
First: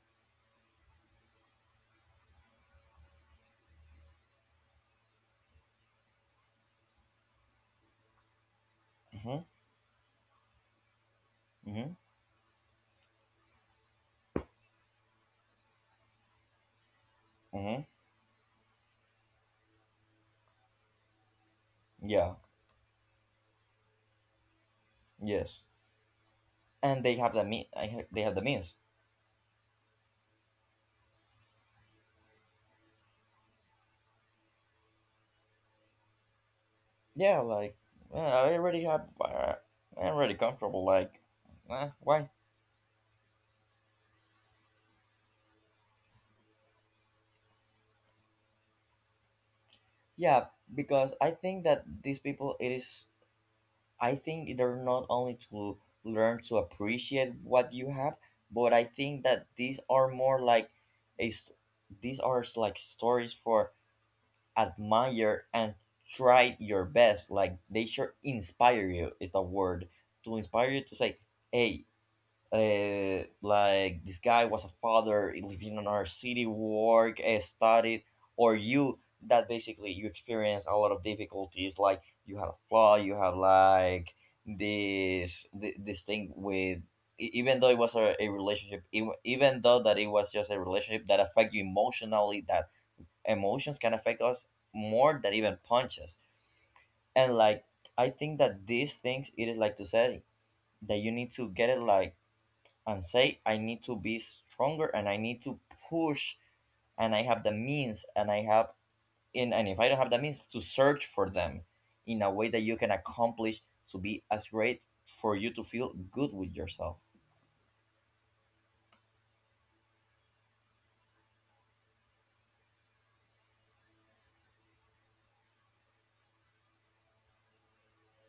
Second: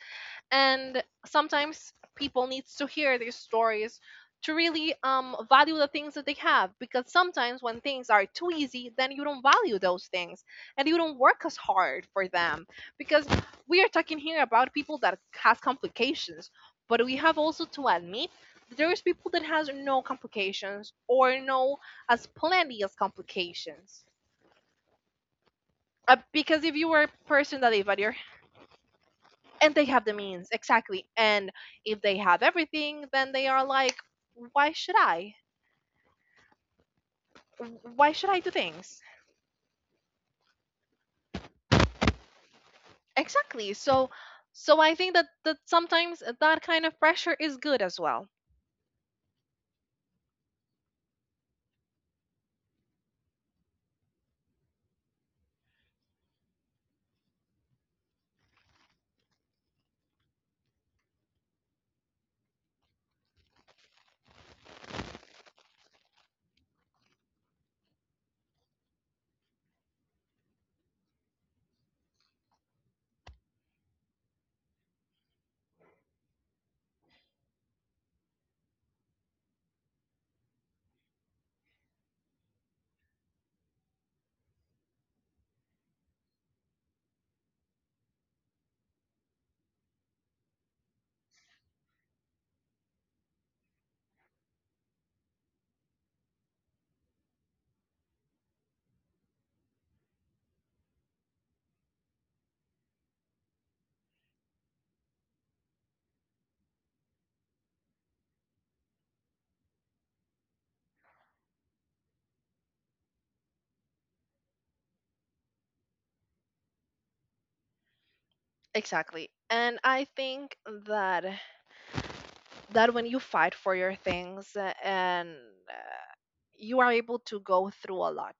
and sometimes people needs to hear these stories to really value the things that they have, because sometimes when things are too easy, then you don't Mm-hmm, value those things and you don't work as mm-hmm, hard for them. Because we are talking here about people that has complications, but we have also to mm-hmm. admit that there's people that has no complications, or no as Yeah. plenty as complications. Yes. Because if you were a And they have person the that if at I your, they have the means. and they have the means, exactly. And if they have everything, then they are like, why should I? Yeah. Like Why should I do I things? already have. I'm already comfortable. Like why? Exactly. So, so I think that that sometimes that kind of pressure is good as well. Yeah. Because I think that these people, it is. I think they're not only to learn to appreciate what you have, but I think that these are more like a. s- these are like stories for admire and try your best. Like they sure inspire you is the word, to inspire you to say, hey, like this guy was a father living in our city, work, studied, or you, that basically you experience a lot of difficulties. Like you have a flaw, you have like this thing with even though it was a relationship, even though that it was just a relationship that affect you emotionally, that emotions can affect us more than even punches. And like I think that these things, it is like to say that you need to get it, like, and say I need to be stronger and I need to push, and I have the means and I have in, and if I don't have the means, to search for them in a way that you can accomplish to be as great, for you to feel good with yourself. Exactly. And I think that, that when you fight for your things, and uh, you are able to go through a lot,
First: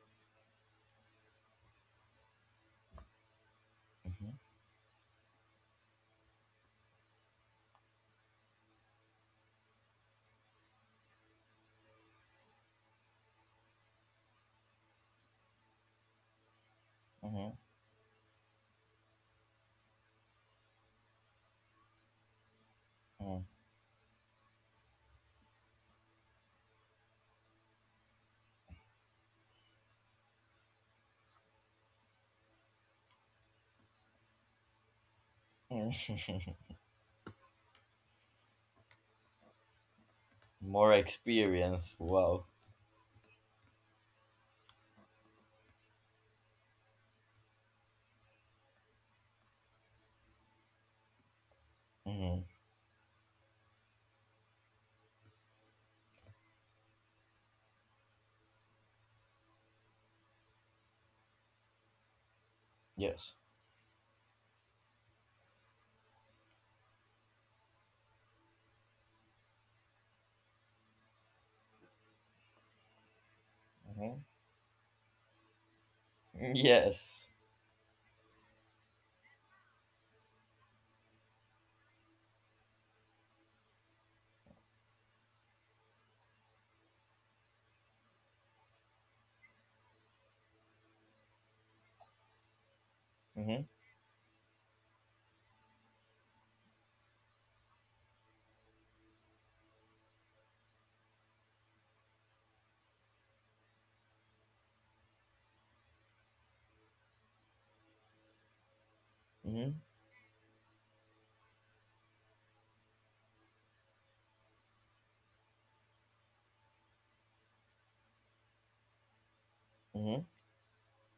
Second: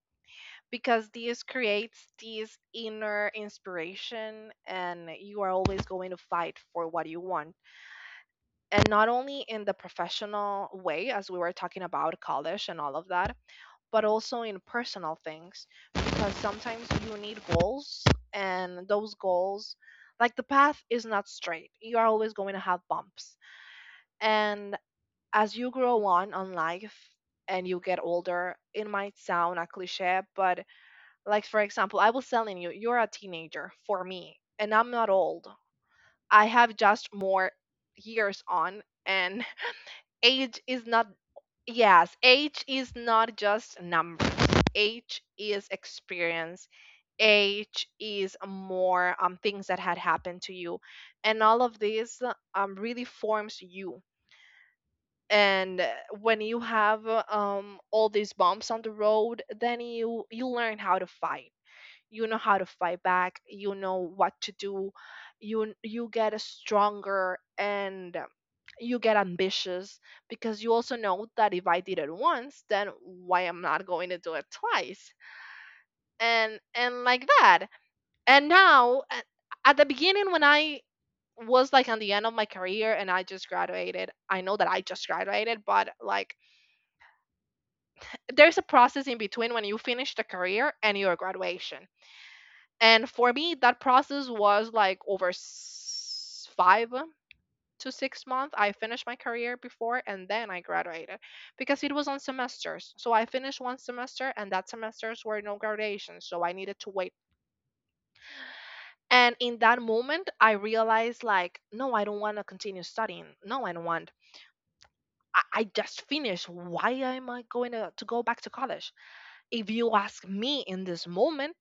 because this creates this inner inspiration and you are always going to fight for what you want. And not only in the professional way, as we were talking about college and all of that, but also in personal things, because sometimes you need Hmm. goals. And those goals, like, the path is not straight, you are always going to have bumps. And as you grow on life and you get older, it might sound a cliche, but, like, for example, I was telling you, you're a teenager for me, and I'm not old, Hmm. I have just more years on. And age is not... More experience, Yes, wow. age is not just numbers. Age is experience. Age is more, things that had happened to you, and all of this Hmm. Really forms you. And when you have, all these bumps on the road, then you learn how to fight, you know how to fight back, Yes. you know what to do. You get stronger, and you get ambitious, because you also know that if I did it once, then why am I not going to do it Hmm. twice? And like Yes. that. And now a-, at the beginning, when I was like on the end of my career and I just graduated, I know that I just graduated, but, like, there's a process in between when you finish the career and your graduation. And for me, that Hmm. process was like over s- 5 to 6 months. I finished my career before, and then I graduated, because it was on semesters. So I finished one semester and that semesters were no graduations, so I needed to wait. And in that Hmm. moment, I realized, like, no, I don't want to continue studying, no I don't want, I just finished. Why am I going to go back to college? If you ask me Hmm. in this moment,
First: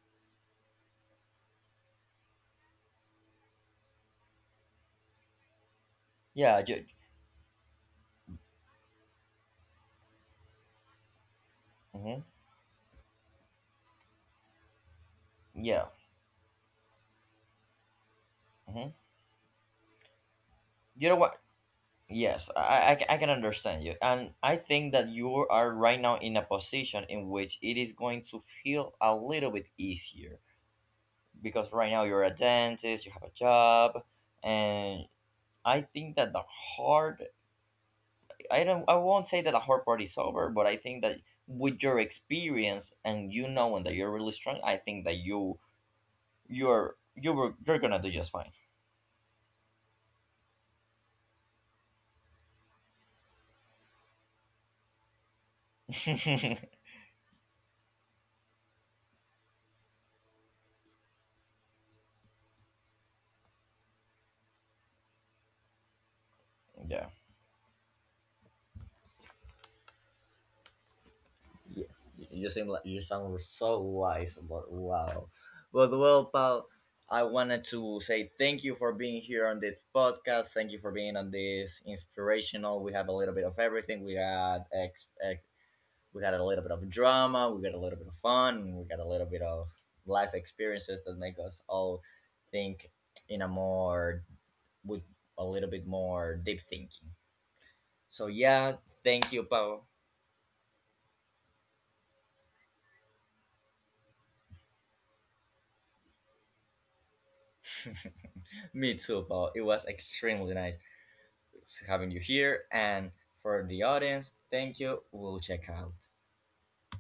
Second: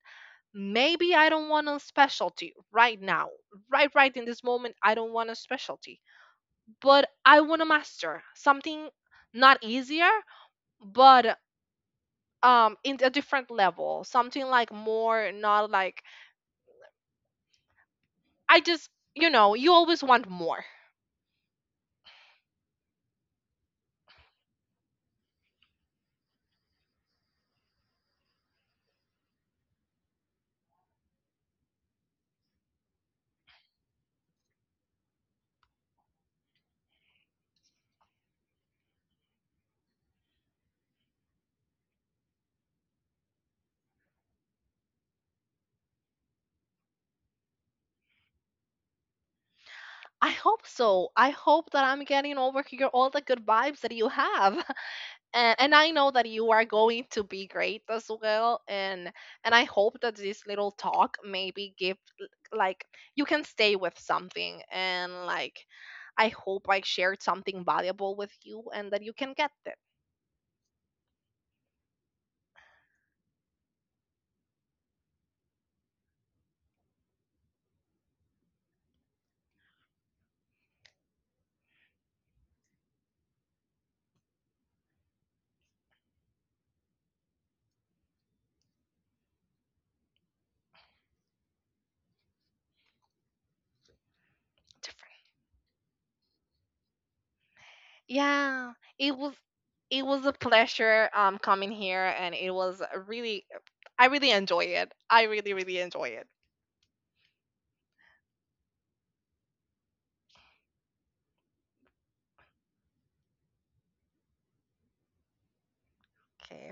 maybe I don't want a specialty right now. Right, right in this moment, I don't want a specialty, yeah ju- but I want to master something, not easier, but, mhm. In a different level, something like more, not Yeah. like, I just... Hmm. You know, you always want more. You know what, yes, I can understand you. And I think that you are right now in a position in which it is going to feel a little bit easier because right now you're a dentist, you have a job, and I think that the hard, I don't I won't say that the hard part is over, but I think that with your experience and you knowing that you're really strong, I think that you you're you were you're gonna do just fine. I hope so, I hope that I'm getting over here all the good vibes that you have. And I know that you are going to be great as well. And I hope that this little talk maybe give l- like, you can stay with something, and, like, I hope I Yeah. shared something valuable with you and that you can get it. you, you seem like you sound so wise about, wow. But well pal, I wanted to say thank you for being here on this podcast, thank you for being on this inspirational. We have a little bit of everything. We had ex, ex we had a little bit of drama, we got a little bit of fun, and we got a little bit of life experiences that make us all think in a more with a Different. little bit more deep thinking. So yeah, Yeah, thank you it was, pal. it was a pleasure coming here, and it was a really... I really enjoy it. I really enjoy it. Me too pal, it was extremely nice having you here. And for the audience, thank you. We'll check out. Okay.